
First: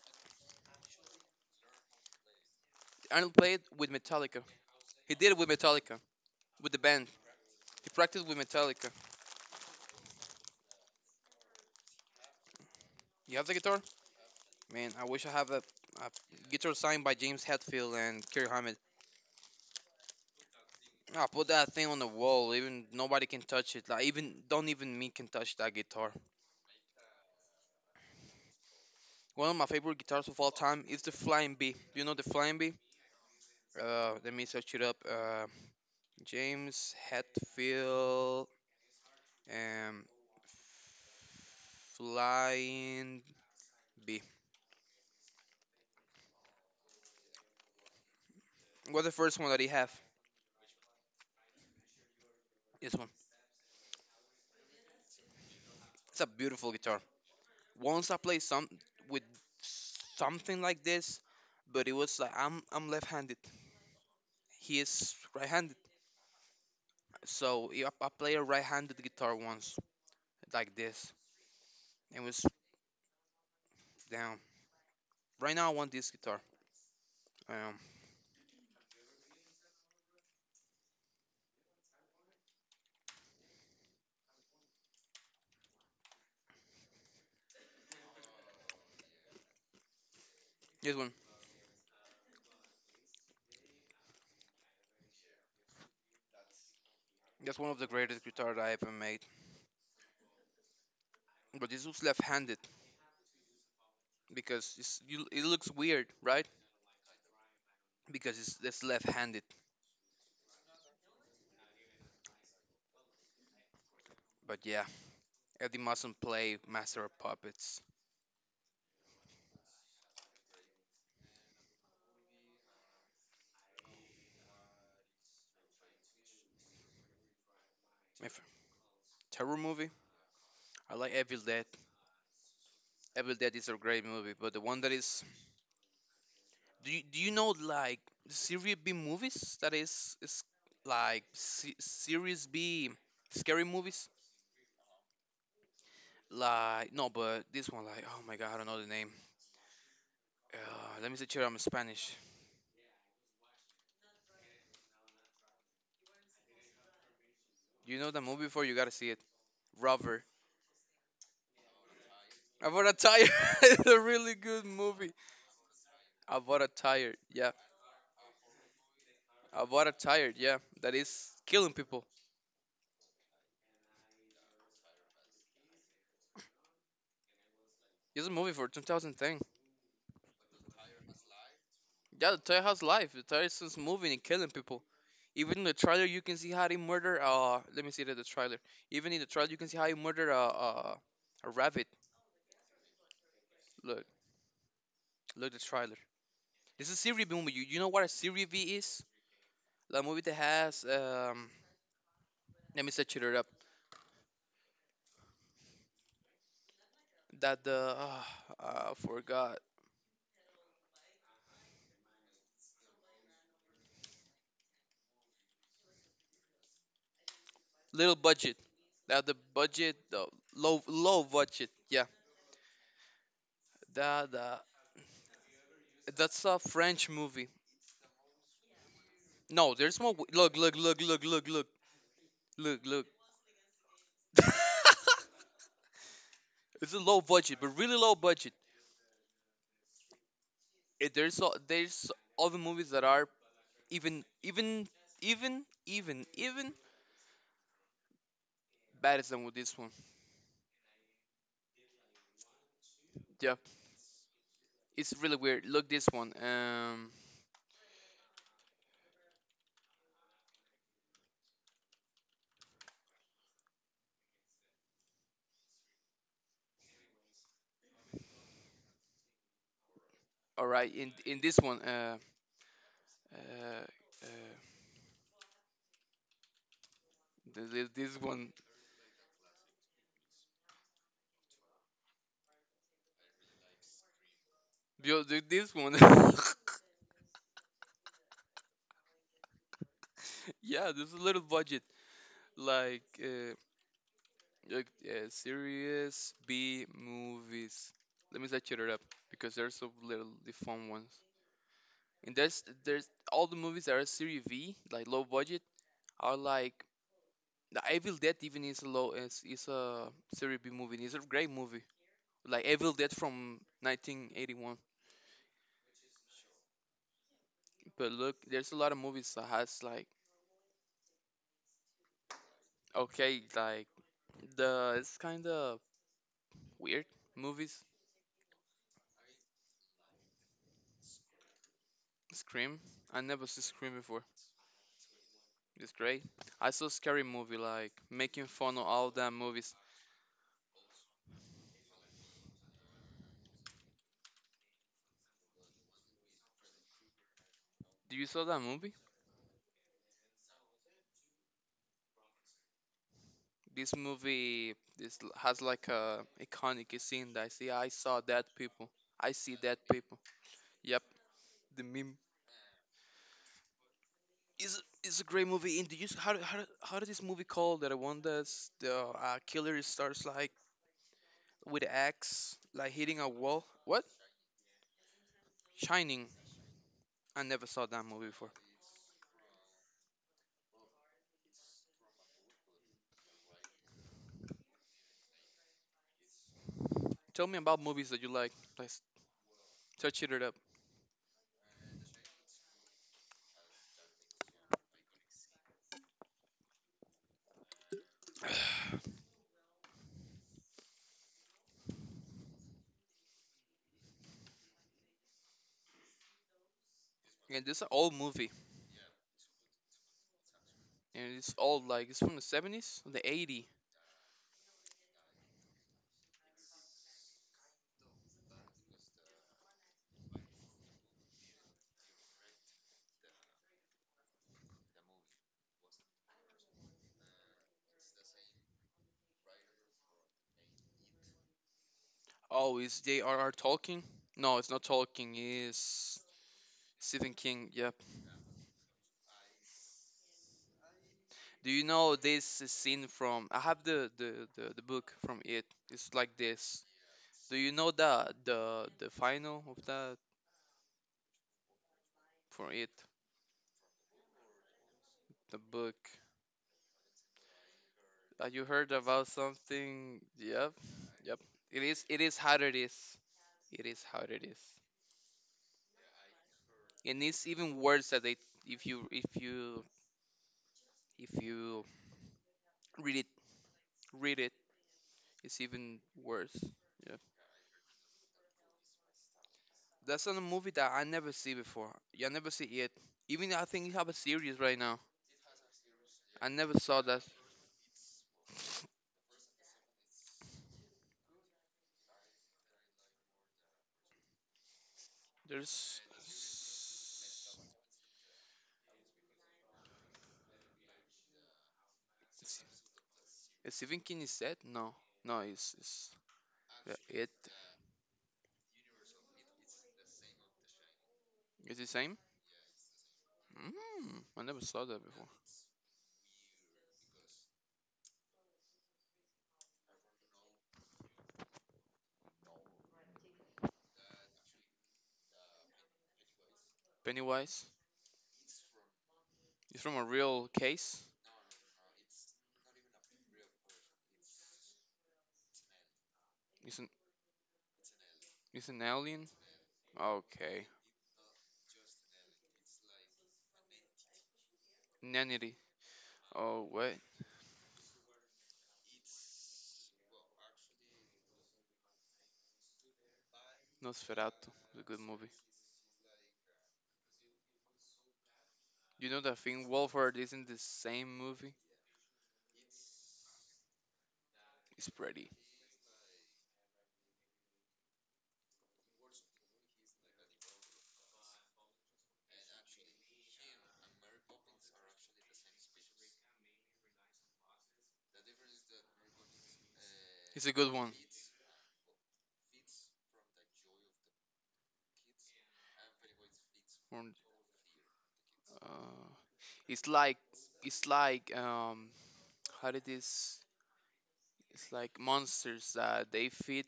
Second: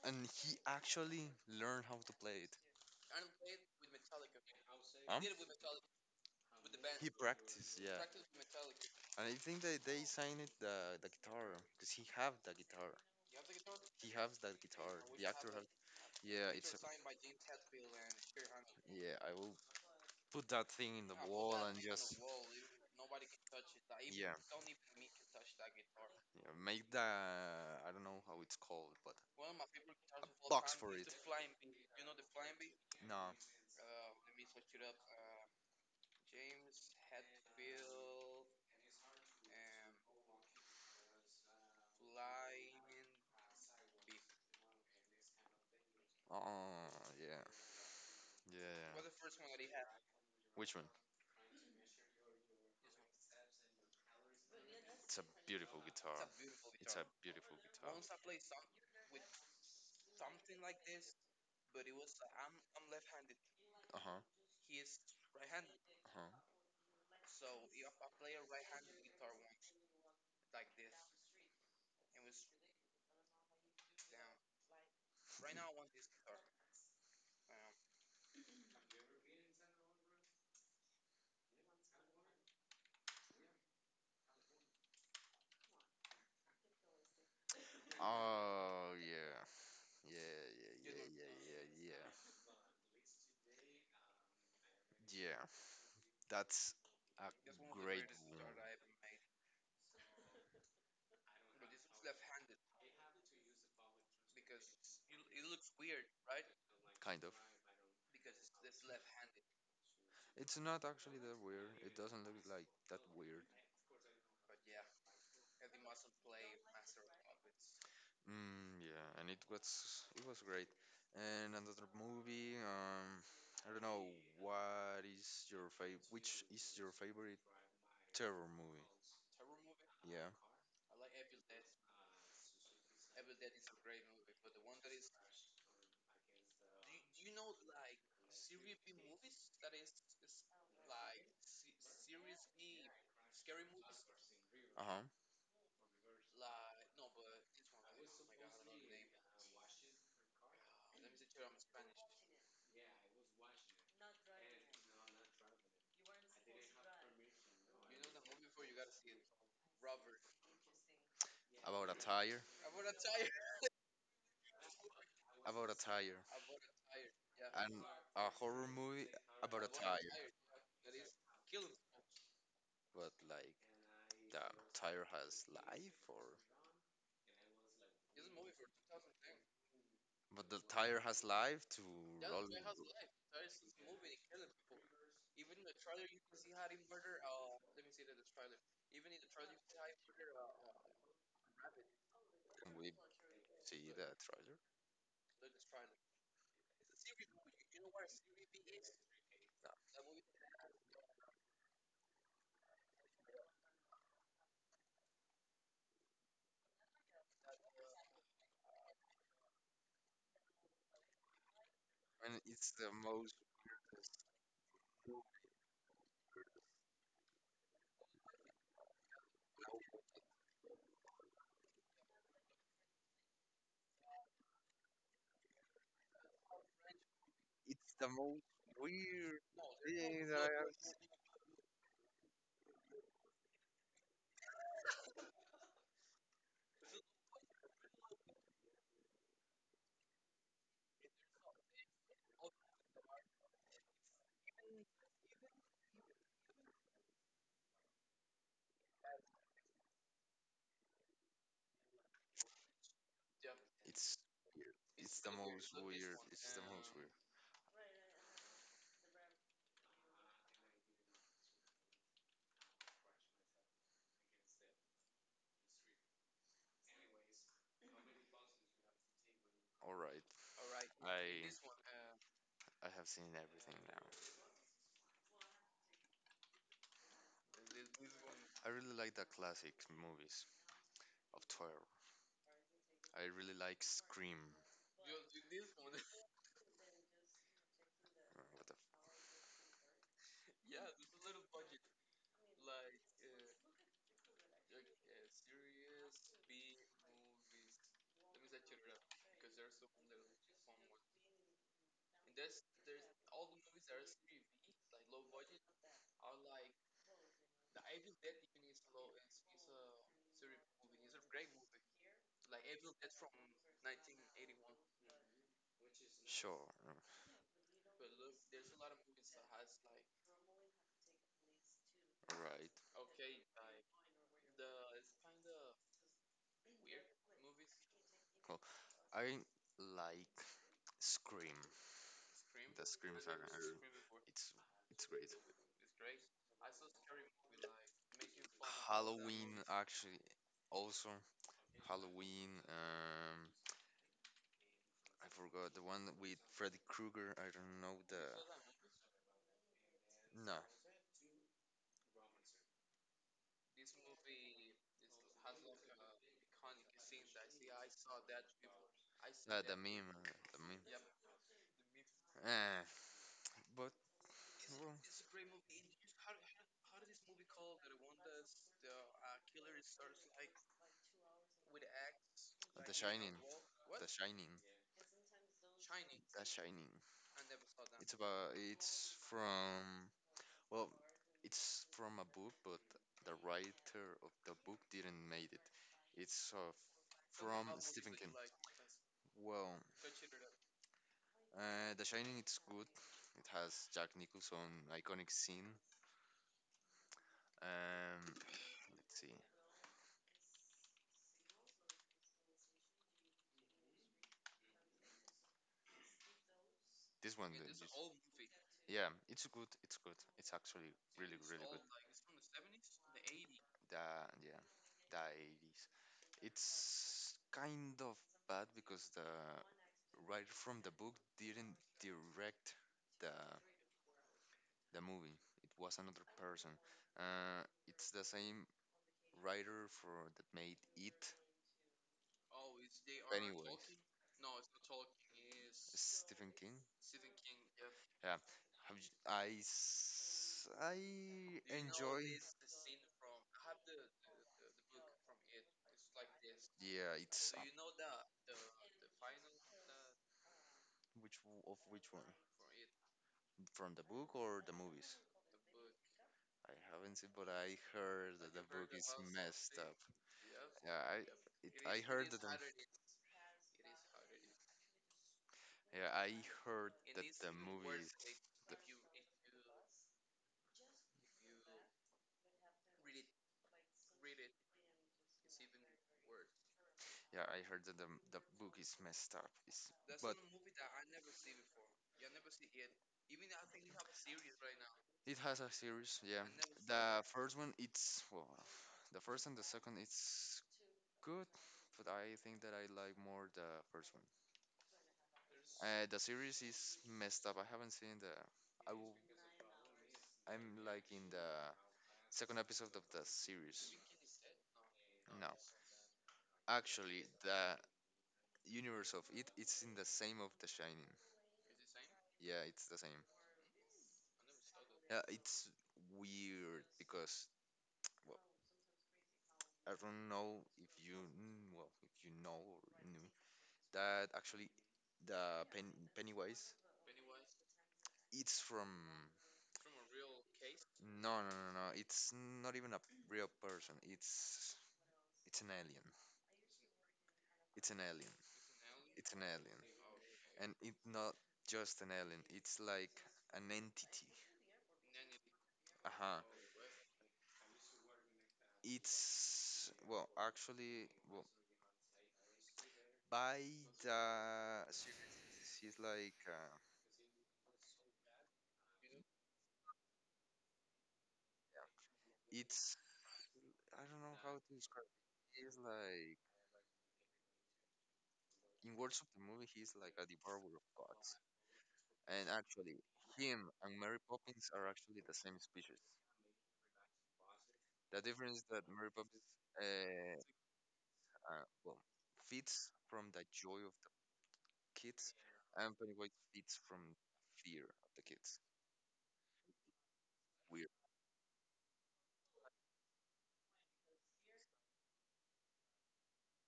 A: and he actually learned how to play it.
B: Arnold played with Metallica. He
A: Huh?
B: did it with Metallica, with the band.
A: He practiced,
B: He
A: yeah.
B: practiced with Metallica.
A: And I think that they signed it the guitar because he have the guitar.
B: You have the guitar?
A: He has that
B: Man,
A: guitar.
B: I wish
A: The
B: I
A: actor
B: have
A: has.
B: a
A: Yeah, it's.
B: guitar
A: A-
B: signed by James Hetfield and Kirk Hammett.
A: Yeah, I will put that thing in the
B: I put
A: wall
B: that
A: and
B: thing on the
A: just.
B: wall. Even nobody can touch it. Like
A: Yeah,
B: even don't even me can touch that guitar.
A: yeah. Make the I don't know how it's called, but
B: One of my favorite guitars of all
A: box
B: time
A: for
B: is
A: it.
B: the Flying B. Do you know the Flying B?
A: No.
B: Let me search it up. James Hetfield and Flying B.
A: Oh yeah, yeah,
B: What's the first one that he have?
A: yeah. Which one?
B: This one.
A: It's a beautiful guitar.
B: It's a beautiful
A: It's
B: guitar.
A: a beautiful guitar.
B: Once I played some with something like this, but it was like I'm left-handed.
A: Uh huh.
B: He is right-handed,
A: Uh-huh.
B: so yeah, I play a right-handed guitar once like this. It was damn. Right now I want this guitar. Um,
A: Oh yeah, yeah, yeah,
B: this
A: yeah,
B: one.
A: yeah, yeah, yeah. Yeah, that's a
B: That's one of the
A: great
B: greatest guitars I ever made. But this was left-handed because you, it looks weird,
A: one,
B: right?
A: kind of.
B: Because it's left-handed.
A: It's not actually that weird. It doesn't look like that weird.
B: But yeah, Eddie mustn't play Master of Puppets.
A: Mm, yeah, and it was great. And another movie, I don't know, what is your fav? Which is your favorite
B: If,
A: terror movie?
B: terror movie.
A: Yeah.
B: I like Evil Dead. Evil Dead is a great movie, but the one that is do you know like Series B movies that is like Series B scary movies?
A: Uh-huh.
B: Like no, but this one like oh my god, I don't know the name. Uh, let me see here. I'm Spanish. You know the movie before you gotta see it. Rubber.
A: About a tire.
B: I bought a tire. it's a really good movie.
A: About a tire.
B: I bought a tire. Yeah,
A: And a horror movie about
B: I
A: a
B: bought a tire.
A: tire.
B: Yeah, that is killing people.
A: But like the tire has life or
B: It's a movie for 2010.
A: but the tire has life to
B: Yeah, the
A: roll.
B: tire has life. The tire is just moving and killing people. Even in the trailer, you can see how they murder. Let me see the trailer. Even in the trailer, you can see how he murder a rabbit.
A: Can we see
B: Look,
A: the trailer?
B: look the trailer. This is Siri movie. You know what a Siri V is? The movie that has. Let me set it up. That the I forgot.
A: And it's the most weirdest.
B: Little budget. That the budget the low budget. Yeah. That that's a French movie.
A: It's the most weird
B: No, there's more.
A: thing that I
B: Look
A: have.
B: look. It's a low budget, but really low budget. It, there's all there's other movies that are even even even better than with this one. Yeah,
A: It's
B: it's
A: it's the
B: really weird.
A: most
B: Look this
A: weird.
B: one.
A: It's the most weird. All right.
B: All right, in
A: I
B: this one,
A: I have seen everything
B: uh,
A: now.
B: uh this one,
A: I really like the classic movies of 12. I really like Scream.
B: this one.
A: What the f-
B: Yeah, there's a little budget like serious B movies. Let me set it up because there's so little the fun ones. And there's all the movies that are series V, like low budget, or like the Evil Dead even is a low is a series B movie. It's a great movie. Like Evil Dead from 1981.
A: Sure.
B: But look, there's a lot of movies that has like
A: Alright.
B: okay, like the it's kind of weird movies.
A: Cool. I like Scream.
B: Scream.
A: The Scream
B: I
A: saga.
B: never
A: I
B: see
A: really-
B: Scream before.
A: It's it's great.
B: It's great. I saw scary movie like making fun of all the
A: Halloween
B: movies.
A: actually also. Halloween. I forgot the one with Freddy Krueger. I don't know
B: Do you saw that movie?
A: the. No.
B: This movie this l- has like a iconic scene that I see. I saw dead people. I see
A: The
B: dead
A: meme.
B: people.
A: The meme.
B: Yep, the meme.
A: Eh, but
B: is
A: well,
B: is a great movie. And do you s- how did this movie called that one that's the killer starts like with an axe like
A: The
B: hitting a
A: Shining,
B: wall? What?
A: The Shining,
B: Shining.
A: The Shining.
B: I never saw that
A: It's
B: movie before.
A: about it's from well, it's from a book, but the writer of the book didn't made it. It's
B: Tell me
A: from
B: about movies
A: Stephen
B: that you
A: King.
B: like. Let's
A: Well,
B: touch it up.
A: The Shining it's good. It has Jack Nicholson iconic scene. Let's see. This one,
B: And this is an old movie,
A: yeah, it's good. It's good. It's actually
B: and
A: really,
B: it's
A: really good.
B: old like it's from the 70s, the 80.
A: The yeah, the 80s. It's kind of bad because the writer from the book didn't direct the the movie. It was another person. It's the same writer for that made it.
B: Oh, is J.R.R.
A: Anyway,
B: Tolkien? No, it's not Tolkien. It's
A: Stephen King.
B: Stephen King. Yep.
A: Yeah, have you, I s- I
B: Do you know
A: enjoy.
B: this scene from? I have the book from it. It's like this.
A: Yeah, it's
B: Do you know the final of that
A: which w- of which one?
B: for it,
A: From the book or the movies?
B: the book?
A: I haven't seen, but I heard that the
B: You
A: book
B: heard
A: is
B: about
A: messed up.
B: something? Yep,
A: Yeah, I
B: yep.
A: it, I
B: It
A: heard
B: is
A: that the
B: how it is. It is how it is.
A: yeah I heard
B: And
A: that
B: it's
A: the
B: even
A: movie
B: worse
A: is
B: that they
A: the,
B: if you if you if you read it read it, it's even worse. Yeah,
A: yeah I heard that the book is messed up. It's,
B: that's
A: but
B: a movie that I never see before. You never see it. Even I think you have a series right now.
A: it has a series, yeah.
B: I never saw that.
A: The first one, it's well, the first and the second, it's good, but I think that I like more the first one.
B: There's
A: The series is messed up. I haven't seen the. I will. I'm like in the second episode of the
B: is
A: series.
B: Stephen King is dead? No, no,
A: No,
B: it's yeah,
A: actually,
B: it
A: the universe of it it's in the same of The Shining.
B: is the same.
A: Yeah, it's the same.
B: Mm, I never saw that
A: Yeah,
B: before.
A: it's weird because well, I don't know if you mm, well if you know or you knew that actually the Pen Pennywise.
B: Pennywise.
A: It's from
B: It's from a real case.
A: no no no no. It's not even a real person. It's an alien.
B: It's an
A: It's an alien.
B: it's an alien.
A: It's an alien,
B: Okay.
A: and it's not just an alien. It's like an entity.
B: Nanity.
A: Uh huh.
B: Oh wait,
A: It's well actually well by
B: Nosferatu. It's a
A: the
B: good movie.
A: series. It's like
B: You know that thing Wolford is in the same movie.
A: it's I don't know how to
B: It's
A: describe it.
B: pretty.
A: He's like in words of the movie, he's like a devourer of gods. And actually, him and Mary Poppins are actually the same species. The difference is that Mary Poppins, uh,
B: It's a good one.
A: well, feeds from the joy of the kids, and Pennywise feeds from
B: From-
A: fear of the kids.
B: uh, it's like it's like how did this? It's like monsters that they feed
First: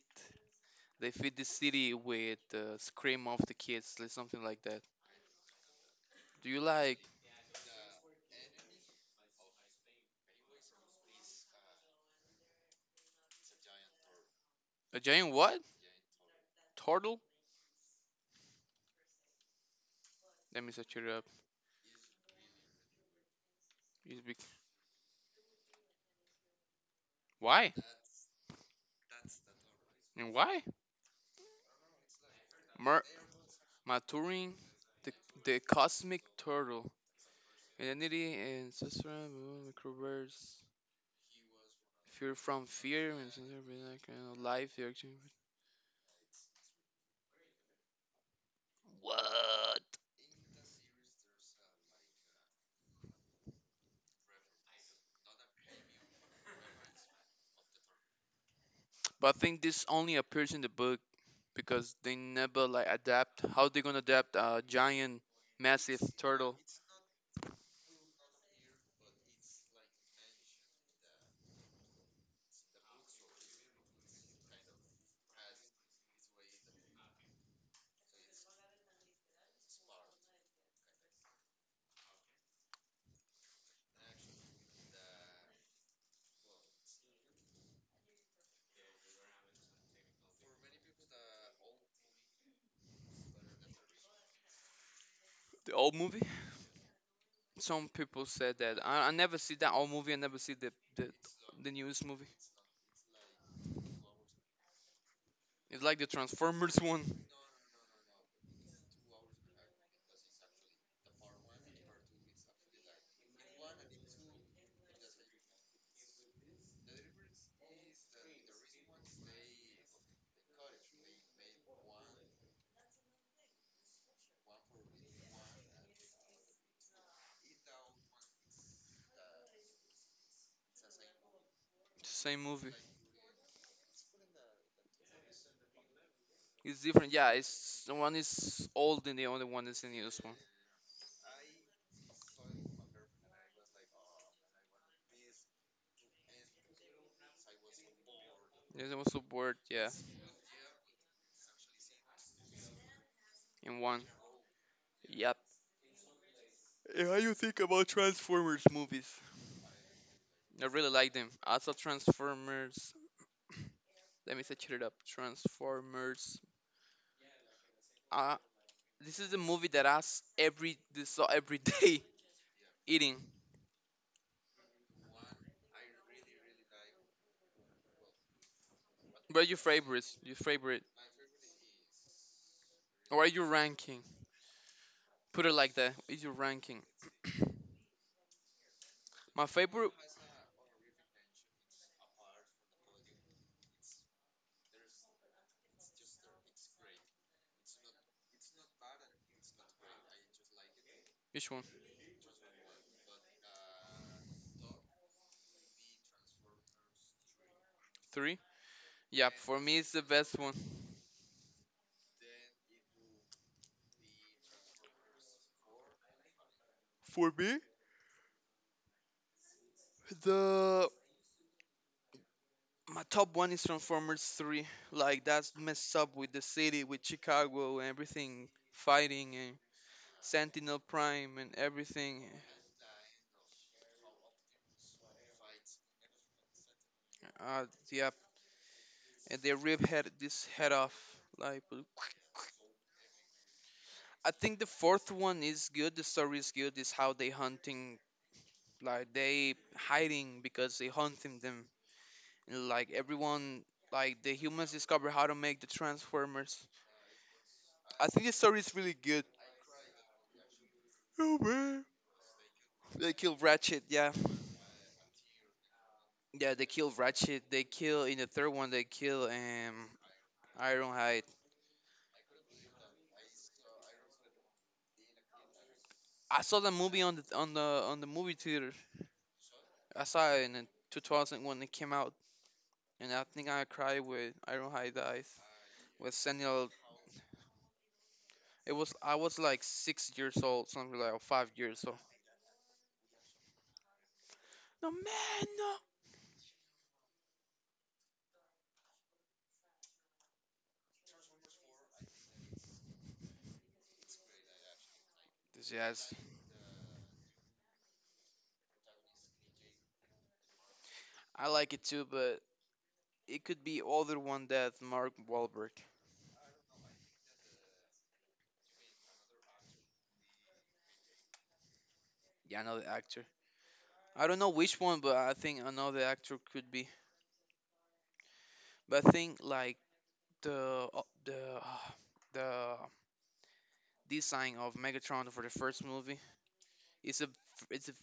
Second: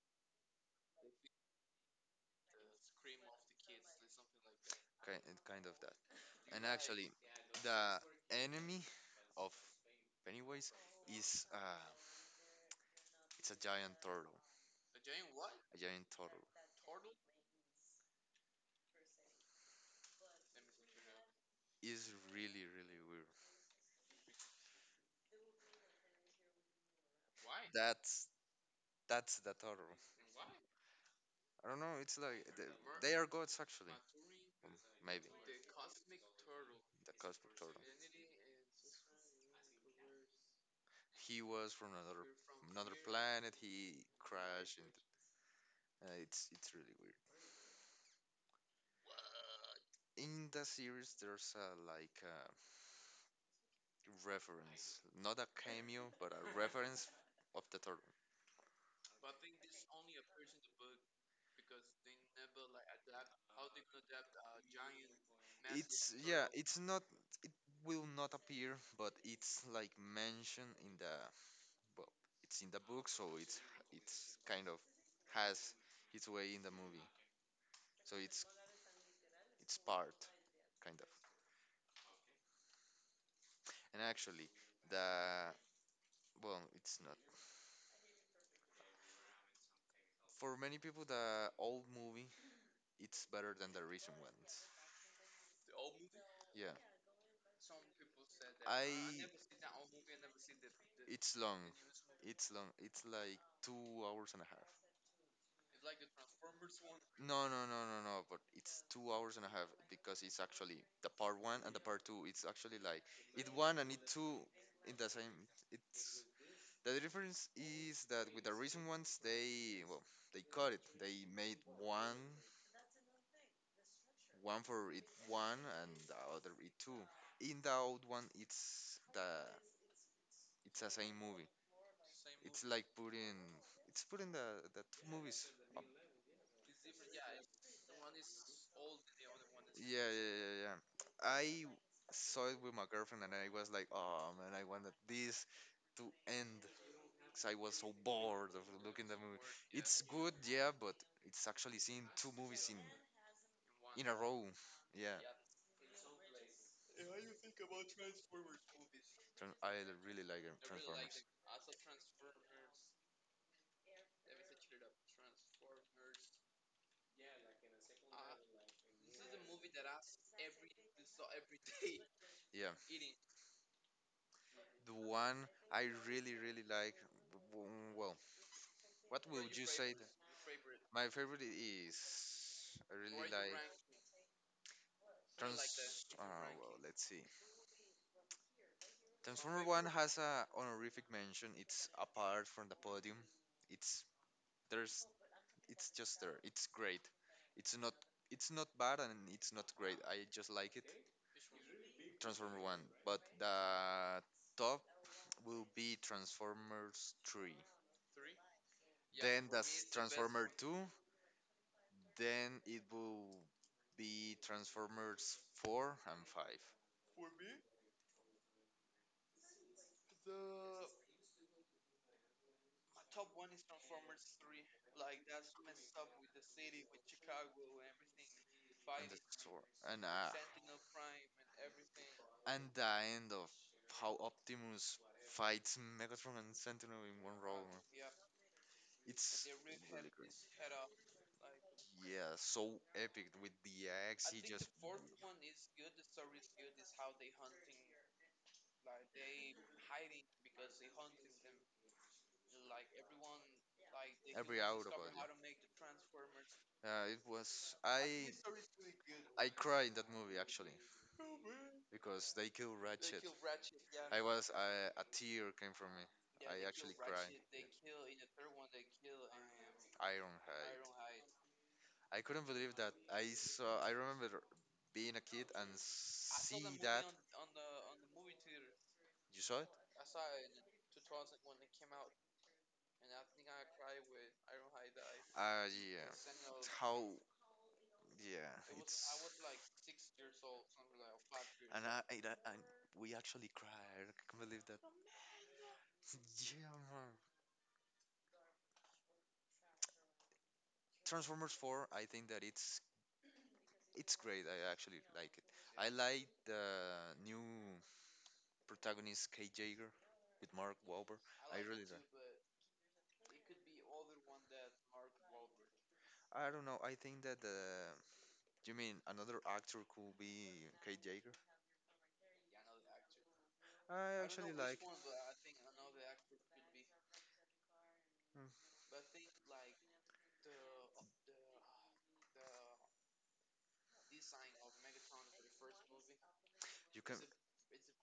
B: the city with the scream of the kids, like something like that.
A: Kind, kind of that.
B: Do you
A: And
B: like
A: actually, the enemy of Pennywise is it's a giant turtle.
B: a giant what?
A: A giant turtle
B: Turtle? Let me search it up.
A: is really really weird.
B: It's big. Why?
A: That's that's the turtle.
B: And why?
A: I don't know. It's like the,
B: Mer-
A: they are gods actually.
B: Maturing
A: Um,
B: the,
A: Maybe
B: the cosmic turtle.
A: the cosmic turtle.
B: Identity and Cicero, microverse.
A: He was from another
B: Fear from
A: another
B: fear and
A: planet.
B: Cicero, like,
A: He
B: life.
A: crashed
B: The
A: and
B: action-
A: it's really weird.
B: What?
A: In the series there's a like a reference, not a cameo, but a reference of the turtle.
B: But I think this only appears in the book because they never like adapt. How they gonna adapt a giant, massive
A: It's yeah,
B: turtle?
A: it's not will not appear, but it's like mentioned in the well, it's in the book, so it's kind of has its way in the movie. So it's part kind of. And actually, the well, it's not for many people the old movie it's better than the recent ones.
B: The old movie.
A: Yeah.
B: Some people said that
A: I
B: I never see that old movie. I never see
A: it's long.
B: the newest movie.
A: It's long. It's like 2 hours and a half.
B: It's like the Transformers one.
A: No, no, no, no, no. But it's 2 hours and a half because it's actually the part one and the part two. It's actually like it one and it two in the same. It's the difference is that with the recent ones they well they cut it. They made one one for it one and the other it two. In the old one it's the same movie.
B: It's the same
A: It's
B: movie.
A: like putting it's putting the two movies up.
B: It's different. Yeah, it's the one is old and the other one is the
A: Yeah,
B: newest
A: yeah,
B: one.
A: yeah, yeah. I saw it with my girlfriend and I was like, oh man, I wanted this to end because I was so bored of
B: There's
A: looking the
B: also
A: movie.
B: bored, yeah,
A: It's good, yeah, but it's actually seeing two movies
B: in one.
A: in a row. Yeah,
B: Yep. And how you think about Transformers movies?
A: Tran- I really like it.
B: I really
A: Transform.
B: like them. Also Transformers. Let me search it up. Transformers. Uh, this is the movie that asks every this so every day
A: Yeah,
B: eating.
A: the one I really really like. W- w- Well, what
B: What are
A: would
B: your
A: you say?
B: favorites? Your favorite?
A: My favorite is I
B: Or are
A: really like
B: your ranking? Put it like that.
A: Trans.
B: Is your
A: Ah, well,
B: ranking?
A: let's see.
B: My
A: Transformer One
B: favorite.
A: has a honorific mention. It's apart from the podium. It's there's it's just there. It's great. It's not it's not bad and it's not great. I just like it.
B: Which one?
A: Transformer One, but the top will be Transformers Three.
B: Three. Yeah,
A: Then
B: for me
A: that's
B: it's the best
A: Transformer
B: one.
A: Two, then it will be Transformers 4 and 5.
B: For me, the my top one is Transformers 3. Like that's messed up with the city, with Chicago and everything,
A: And the
B: fighting and
A: sword. And uh,
B: Sentinel Prime and everything.
A: and the end of how Optimus fights Megatron and Sentinel in one row.
B: Uh, yeah, and
A: It's
B: they
A: really
B: rip head
A: great.
B: this head off. Like,
A: Yeah, so epic with the axe.
B: I
A: He
B: think the
A: just
B: fourth one is good. The story is good. Is how they hunting, like they hiding because they hunting them. And, like everyone, like the
A: every
B: humans
A: out of
B: discover how to
A: it.
B: make the Transformers.
A: It was
B: I think the story is really good.
A: I cried in that movie actually,
B: Oh man.
A: because they kill they
B: They
A: Ratchet.
B: kill Ratchet, yeah.
A: I was I, a tear came from me.
B: Yeah, they
A: I
B: kill
A: actually cried.
B: Ratchet. They kill in the third one. They kill
A: Ironhide.
B: Ironhide.
A: I couldn't believe that I saw. I remember being a kid and
B: I
A: saw
B: saw
A: see
B: that movie
A: that.
B: on the movie theater.
A: You saw it?
B: I saw it in the 2000 when it came out, and I think I cried with Ironhide dies.
A: Yeah.
B: With
A: With
B: Samuel,
A: how? Yeah,
B: it was
A: it's.
B: I was like 6 years old, something like or 5 years
A: And
B: old.
A: I, we actually cried. I can't believe that.
B: No man, no.
A: Yeah, man. Transformers 4. I think that it's great. I actually like it.
B: This
A: I
B: yes,
A: like the new protagonist Kate Jager with Mark Wahlberg.
B: I
A: I
B: like it
A: really like.
B: too, but it could be other one that Mark Wahlberg.
A: I don't know. I think that the you mean another actor could be Kate Jager.
B: Yeah, another actor.
A: I
B: I don't know
A: actually like.
B: which one, but I think another actor could be.
A: Mm,
B: But I think like the the design of Megatron for the first movie
A: you can.
B: it's a it's a,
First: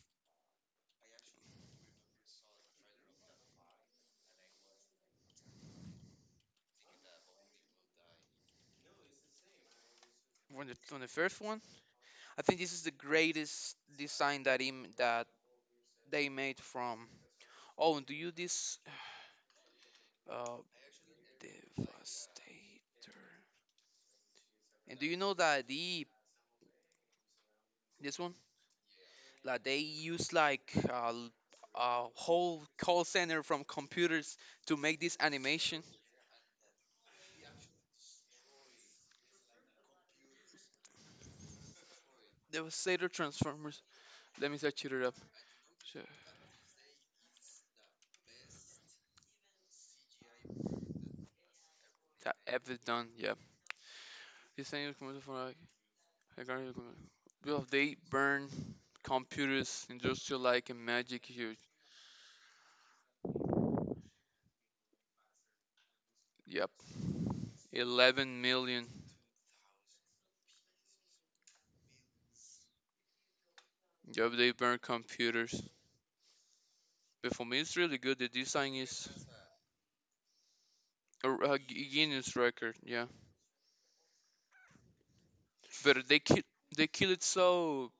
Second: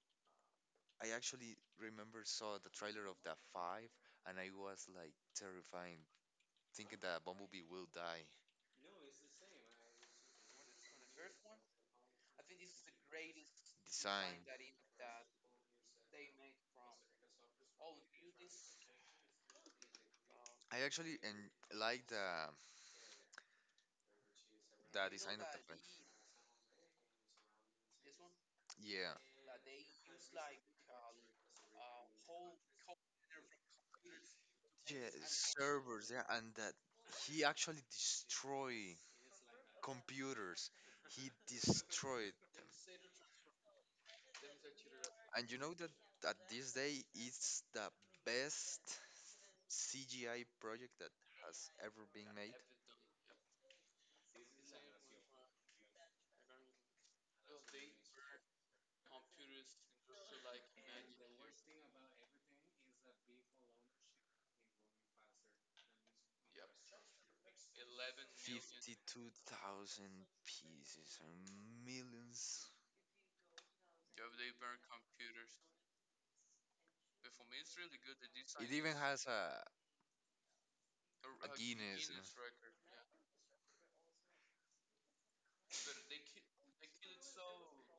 A: I actually remember saw the trailer of the five, and I was like terrifying, thinking that Bumblebee will die.
B: from the first one. I think this is the greatest
A: Design.
B: design that him that they made from. Oh, and do you this uh
A: I actually and like
B: Devastator? And do
A: the
B: you know
A: design of
B: that the this one
A: the. Yeah.
B: like they use like a whole call center from computers to
A: Yeah,
B: make this animation?
A: servers, yeah, and that he actually destroy computers. He destroyed,
B: Devastator Transformers. Let me search it up.
A: and you know that at this day it's the best CGI project that has ever been
B: That
A: made.
B: ever done. Yeah. These things come for like regarding the commercial. Well, they burn computers industrial like a magic huge. Yep. 11 million.
A: 52,000 pieces and millions.
B: Yep. They burn computers. But for me, it's really good. The
A: It
B: design
A: even
B: is
A: has a
B: a
A: Guinness.
B: Guinness
A: Yeah.
B: record. Yeah. But they kill it so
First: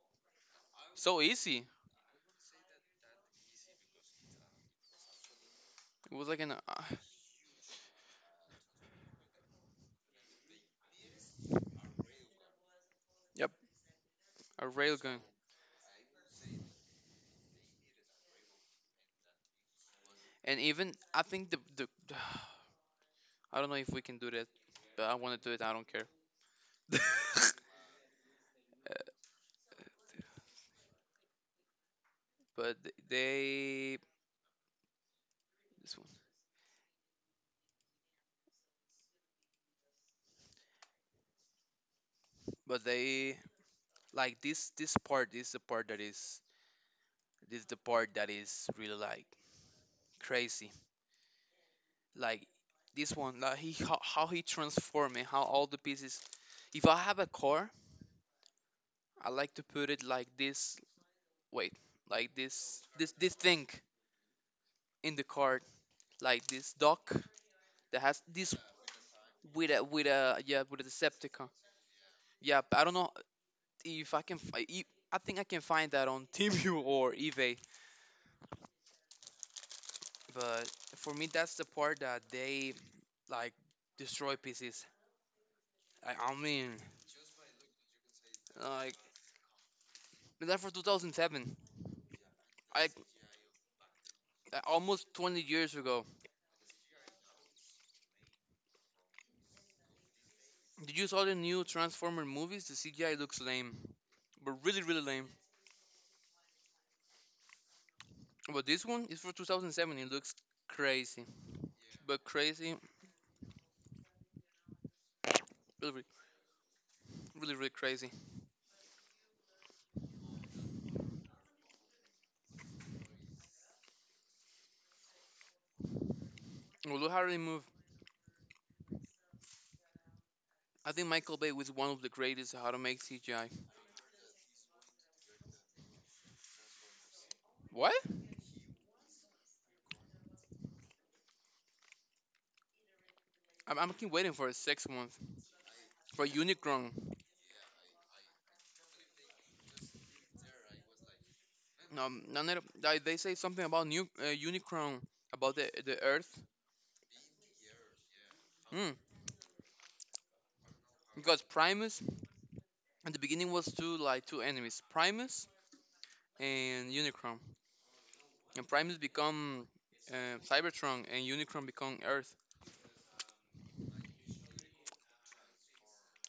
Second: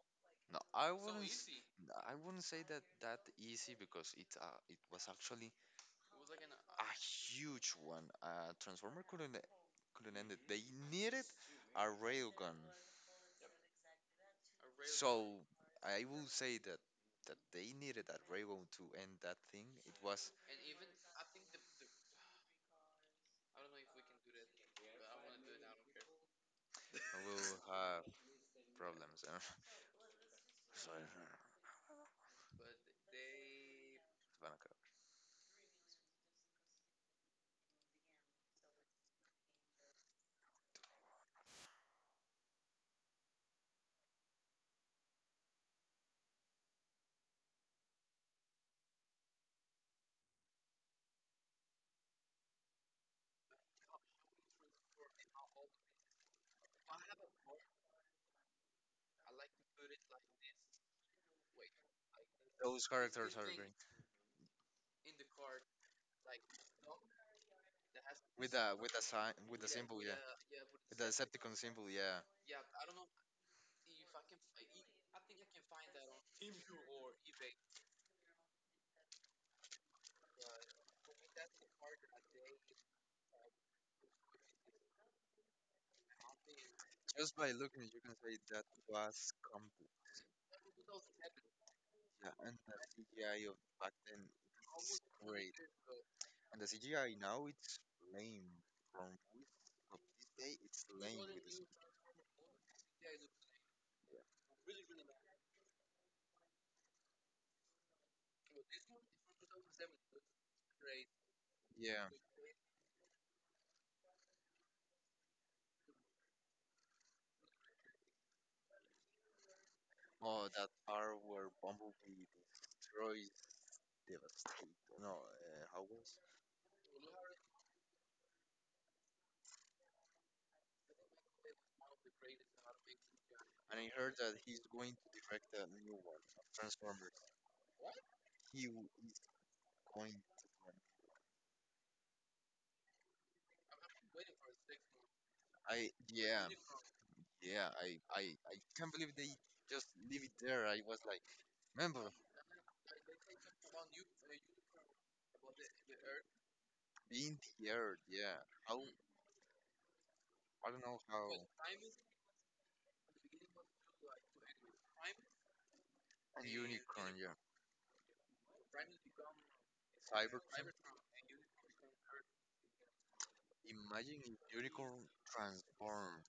A: No, I
B: so
A: wouldn't. S-
B: easy.
A: I wouldn't say that that easy because it it was actually
B: It was like an
A: a huge one. Transformer couldn't end it. They needed a railgun.
B: yep a railgun.
A: So I will say that that they needed that railgun to end that thing. It was
B: And even I think the I don't know if we can do that, but I want to do it. I don't care
A: we will have problems. Sorry,
B: but they
A: Hanukkah.
B: this one. But they like this part is the part that is this the part that is really like crazy like this one like he how he transformed and how all the pieces if I have a car I like to put it like this wait like
A: Those
B: this
A: characters are
B: thing
A: great.
B: in the car like this dock that has this
A: With a sign with a
B: with a
A: symbol, yeah.
B: yeah with a
A: With the
B: decepticon
A: Decepticon symbol, yeah.
B: yeah but I don't know if I can I think I can find that on Timu or eBay. But for me, that's the part that they like destroy pieces. I mean,
A: Just by looking, you can say that
B: like
A: was complex.
B: that for 2007,
A: Yeah, and the
B: I
A: CGI of back then
B: I-
A: was
B: almost 20
A: great.
B: years ago.
A: And the CGI now it's lame. From with of this day it's
B: Did you
A: lame
B: saw the
A: with the
B: new Transformer movies? The CGI looks lame, but really really lame. But this one is for 2007. It looks crazy,
A: yeah.
B: but crazy, really really crazy.
A: Oh that part where Bumblebee destroys Devastator. No, how was?
B: Well, look how they move. I think Michael Bay was one of the greatest how to make CGI.
A: And I heard that he's going to direct a new one of Transformers.
B: What?
A: He w- is going to do a new one.
B: I'm keep waiting for a 6 month
A: I
B: for
A: yeah,
B: Unicron.
A: yeah, I I can't believe they just leave it there. I was like, remember
B: And it, like, they say something about new Unicron about the Earth.
A: being the Earth, yeah. How
B: Hmm.
A: I don't know how
B: Because
A: a
B: Primus at the beginning was two like two enemies, Primus and
A: unicorn, yeah.
B: Unicron. And Primus become
A: Cybertron.
B: Cybertron, and Unicron become Earth.
A: Imagine if unicorn transform.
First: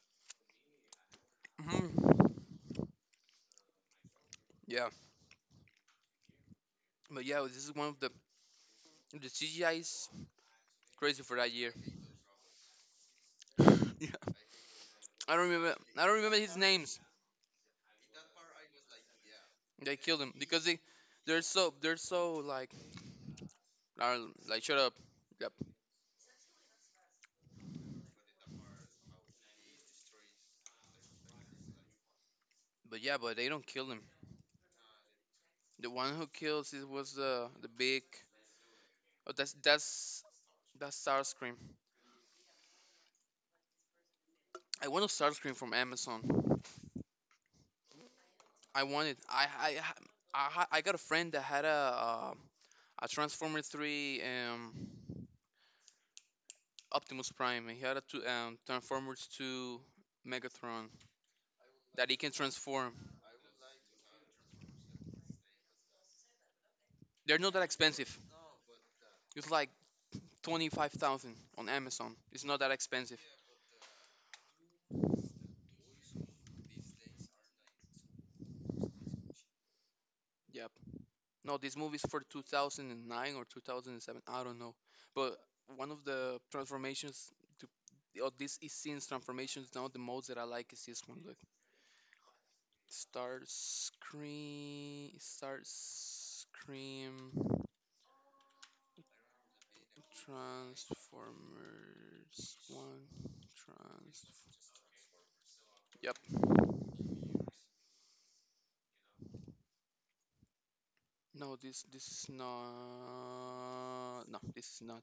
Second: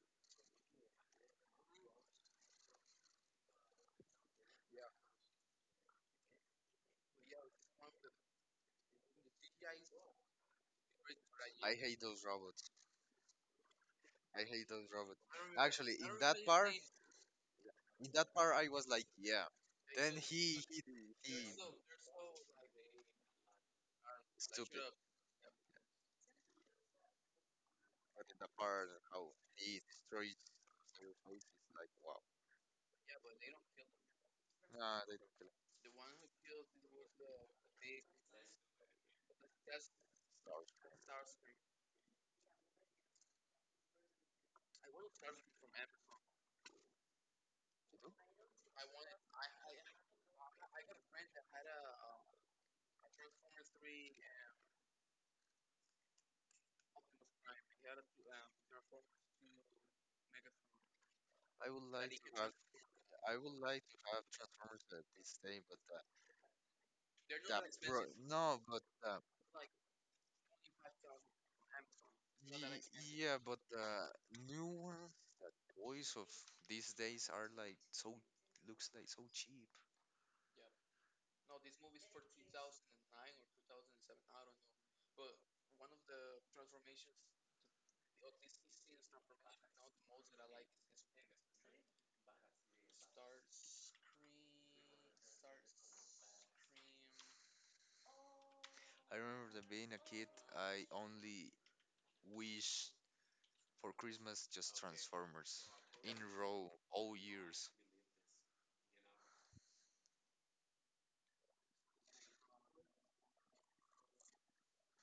B: Hmm. Yeah. But yeah, this is one of the CGI is crazy for that year.
A: I hate those robots.
B: Yeah.
A: I hate those robots.
B: I don't remember.
A: Actually,
B: I don't remember his names.
A: in that part, I was like, yeah.
B: They
A: Then
B: killed him
A: he
B: because
A: he he
B: they're so like are, like shut
A: stupid.
B: up. Yep.
A: But in the part how he destroys their faces, like wow.
B: But yeah, but they don't kill him.
A: Nah, they don't kill
B: The one who kills it was the big. Oh, that's
A: stars.
B: Starscream. I want a Starscream from Amazon. I want it. I got a friend that had a Transformer three Optimus Prime. And he had a two Transformers two Megatron
A: I would
B: that
A: like
B: he can
A: to have
B: transform.
A: I would like to have Transformers at this thing, but
B: They're not that
A: that bro,
B: expensive.
A: no, but
B: It's like 25,000 on Amazon. It's
A: y-
B: not that expensive.
A: yeah, but new ones, the toys of these days are like so looks like so cheap.
B: Yeah. No, this movie is for 2009 or 2007. I don't know. But one of the transformations to or this is scene's transformations now the most that I like is this one. Look, Star Scream, Star Scream,
A: I remember that being a kid, I only
B: Transformers
A: wish
B: One,
A: for
B: Trans.
A: Christmas just Transformers
B: Yep.
A: in row all years.
B: No, this is not. No, this is not.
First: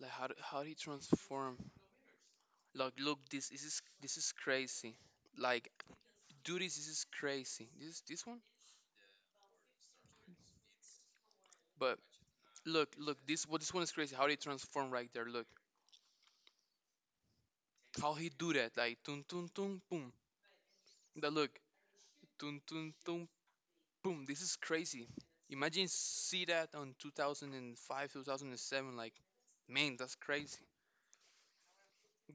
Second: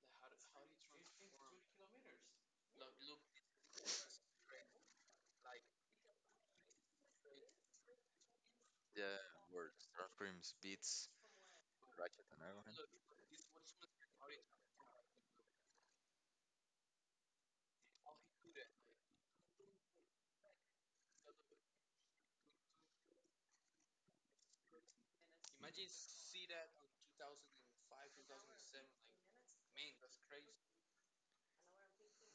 B: Like how do- how he transform? Look, look. This this is crazy. Like dude, this is crazy. This one?
A: Yeah, words, Transformers, Beats,
B: But
A: Ratchet and Iron.
B: look, look, this what this one is crazy. How they transform right there. Look. How he do that. Like tun tun tun boom. That look. Tun tun tun boom. This is crazy. Imagine see that on 2005, 2007 like man, that's crazy.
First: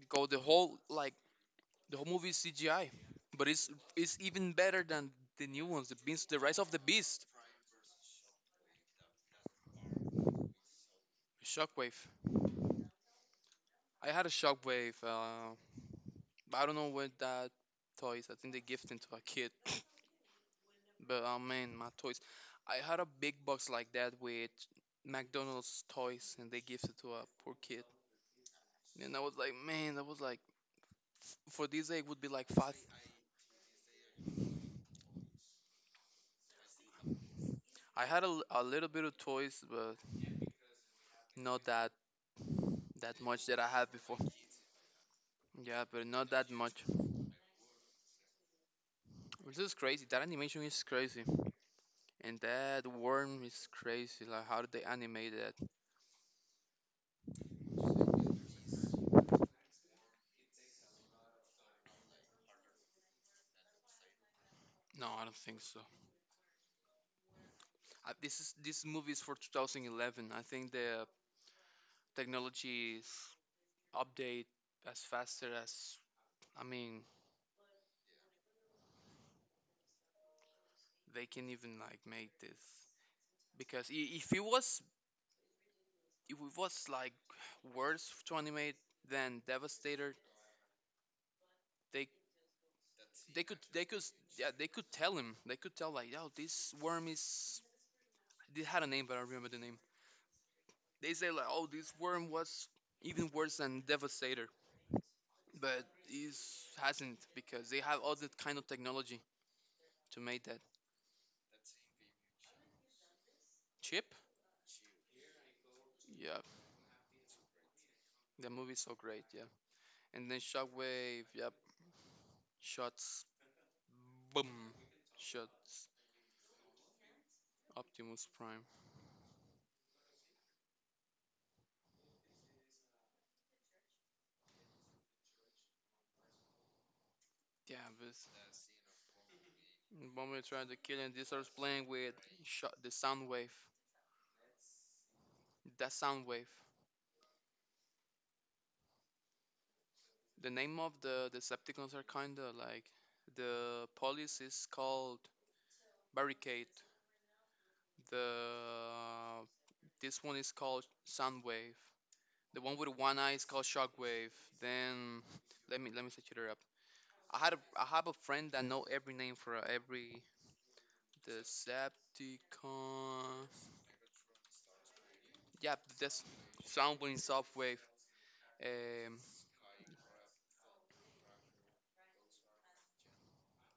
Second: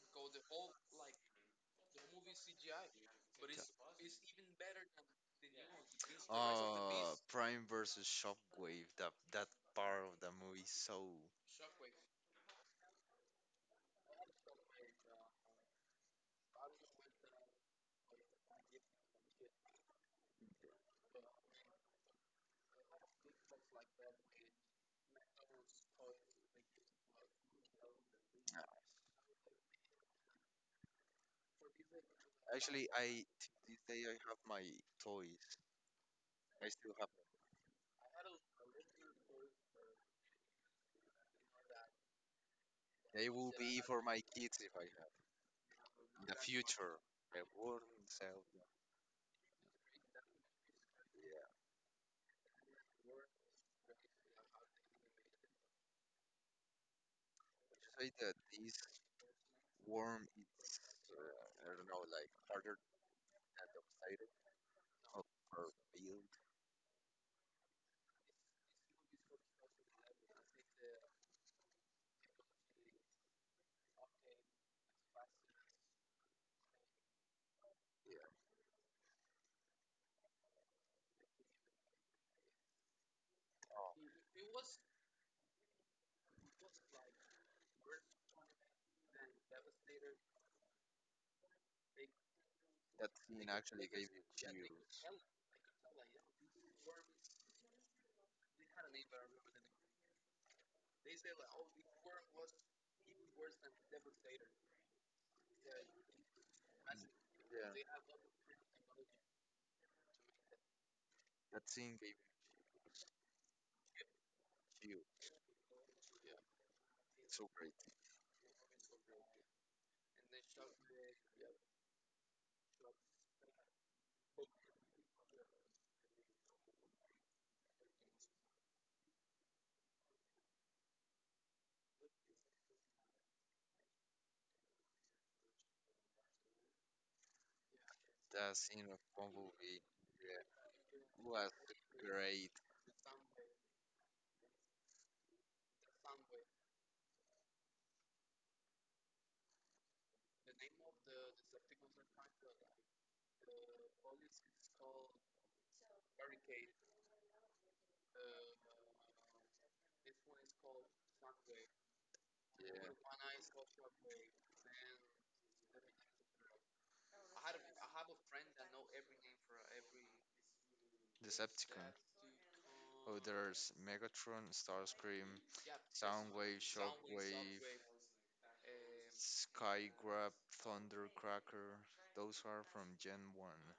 B: Go the whole like the whole movie is CGI, but it's even better than the new ones. The beast, the Rise of the Beast.
A: Prime versus Shockwave. That part of the movie so.
B: Shockwave. I had a shockwave. But I don't know where that toys. I think they gift them to a kid. But oh man, my toys. I had a big box like that with McDonald's toys, and they gifted to a
A: Uh,
B: poor kid. And I was like, man, that was like, for this egg would be like five.
A: Actually, I to this day I have my toys. I still have them.
B: I had a, l- a little bit of toys, but not that that
A: They
B: much
A: will
B: that I
A: be
B: had
A: for
B: before.
A: my kids if I have
B: Yeah, but
A: in
B: not
A: the
B: that much.
A: future. I won't sell them.
B: Which is crazy. That animation is crazy,
A: Yeah.
B: and that worm is crazy. Like, how did they animate that?
A: Say that this worm is uh, I don't know, like harder than the potato
B: No, I don't think
A: or
B: so.
A: build.
B: This is this movie is for 2011. I think the technology is update as faster as I mean
A: Yeah.
B: they can even like make this because if it was if it was like worse to animate than Devastator, they
A: That scene
B: they
A: actually
B: could,
A: gave you
B: yeah, they could tell
A: chills.
B: him. They could tell like, yo, this worm is, they had a name, but I don't remember the name. They say like, oh, this worm was even worse than Devastator, but it
A: And
B: hasn't because they have all
A: yeah,
B: that kind of technology to make that
A: that scene gave you
B: chip.
A: chills.
B: Yeah,
A: It's so great.
B: the movie's so great. Yeah, and then Shockwave. Yep, shots, boom, shots. Optimus Prime. Yeah, but
A: That scene of Bumblebee,
B: the moment trying to kill
A: yeah,
B: him, they starts
A: was
B: playing with
A: great.
B: shot the sound wave. That sound wave. The name of the Decepticons are kinda like the police is called Barricade. The This one is called Soundwave. The one with one eye is
A: Yeah,
B: called Shockwave. Then let me set it up. I have a friend that know every name for every
A: Decepticon.
B: Decepticon.
A: Oh, there's Megatron, Starscream,
B: Yeah, that's
A: Soundwave,
B: Soundwing,
A: Shockwave,
B: Softwave. Um,
A: Skygrab, Thundercracker. Those are from Gen 1.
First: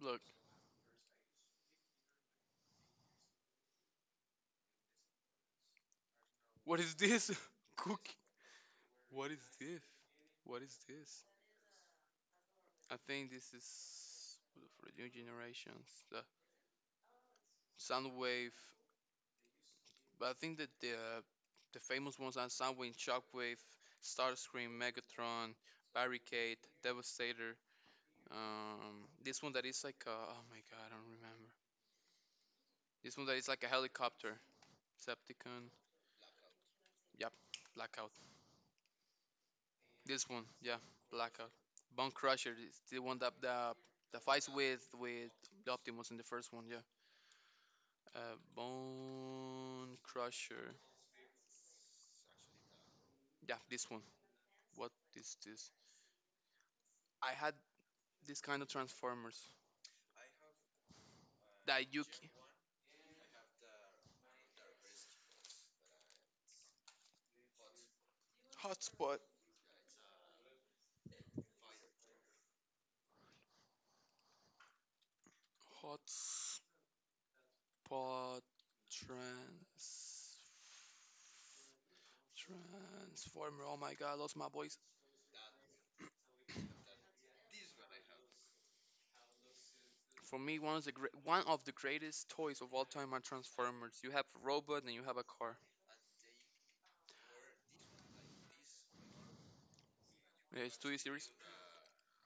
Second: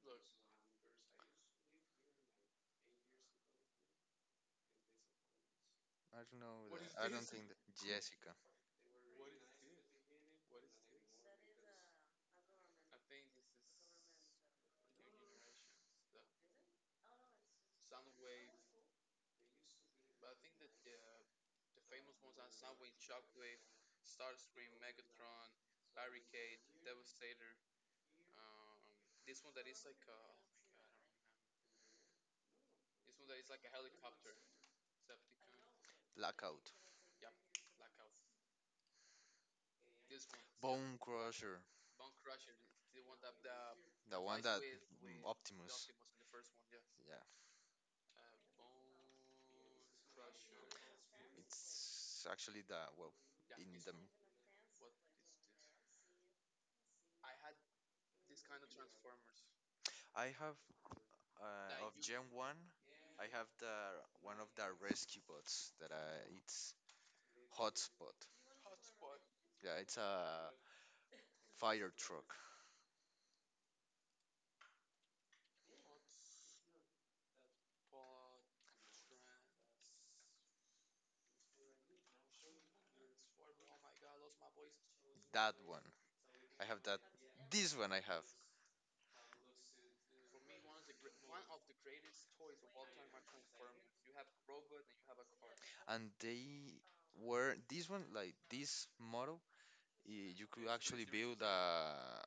B: Look,
A: I don't know.
B: what
A: That.
B: is
A: I don't
B: this?
A: think that.
B: Cookie.
A: Jessica.
B: What is this? What is this? I think this is for the new generations. The Soundwave. But I think that the famous ones are Soundwave, Shockwave, Starscream, Megatron, Barricade, Devastator. This one that is like a, oh my god, I don't remember. This one that is like a helicopter, Septicon.
A: Blackout.
B: Yep, Blackout. This one, yeah,
A: Bone
B: Blackout.
A: Crusher.
B: Bone Crusher is the one that
A: The
B: that,
A: one
B: fights
A: that,
B: with with
A: Optimus.
B: Optimus in the first one, yeah.
A: Yeah.
B: Bone Crusher.
A: It's actually the well
B: Yeah,
A: in the
B: this one. What is this? I had this kind of Transformers
A: I have of
B: that
A: Gen One. I have the one of the rescue bots that it's Hotspot.
B: Hotspot.
A: Yeah, it's a fire truck.
B: Hotspot trans Transformer. Oh my god, I lost my voice.
A: That one. I have that. This one I have.
B: For me, one of the greatest toys of all time are Transformers. You have a robot and you have a car.
A: And they were this one like this model. You
B: Yeah,
A: could
B: it's two
A: actually
B: series.
A: build a.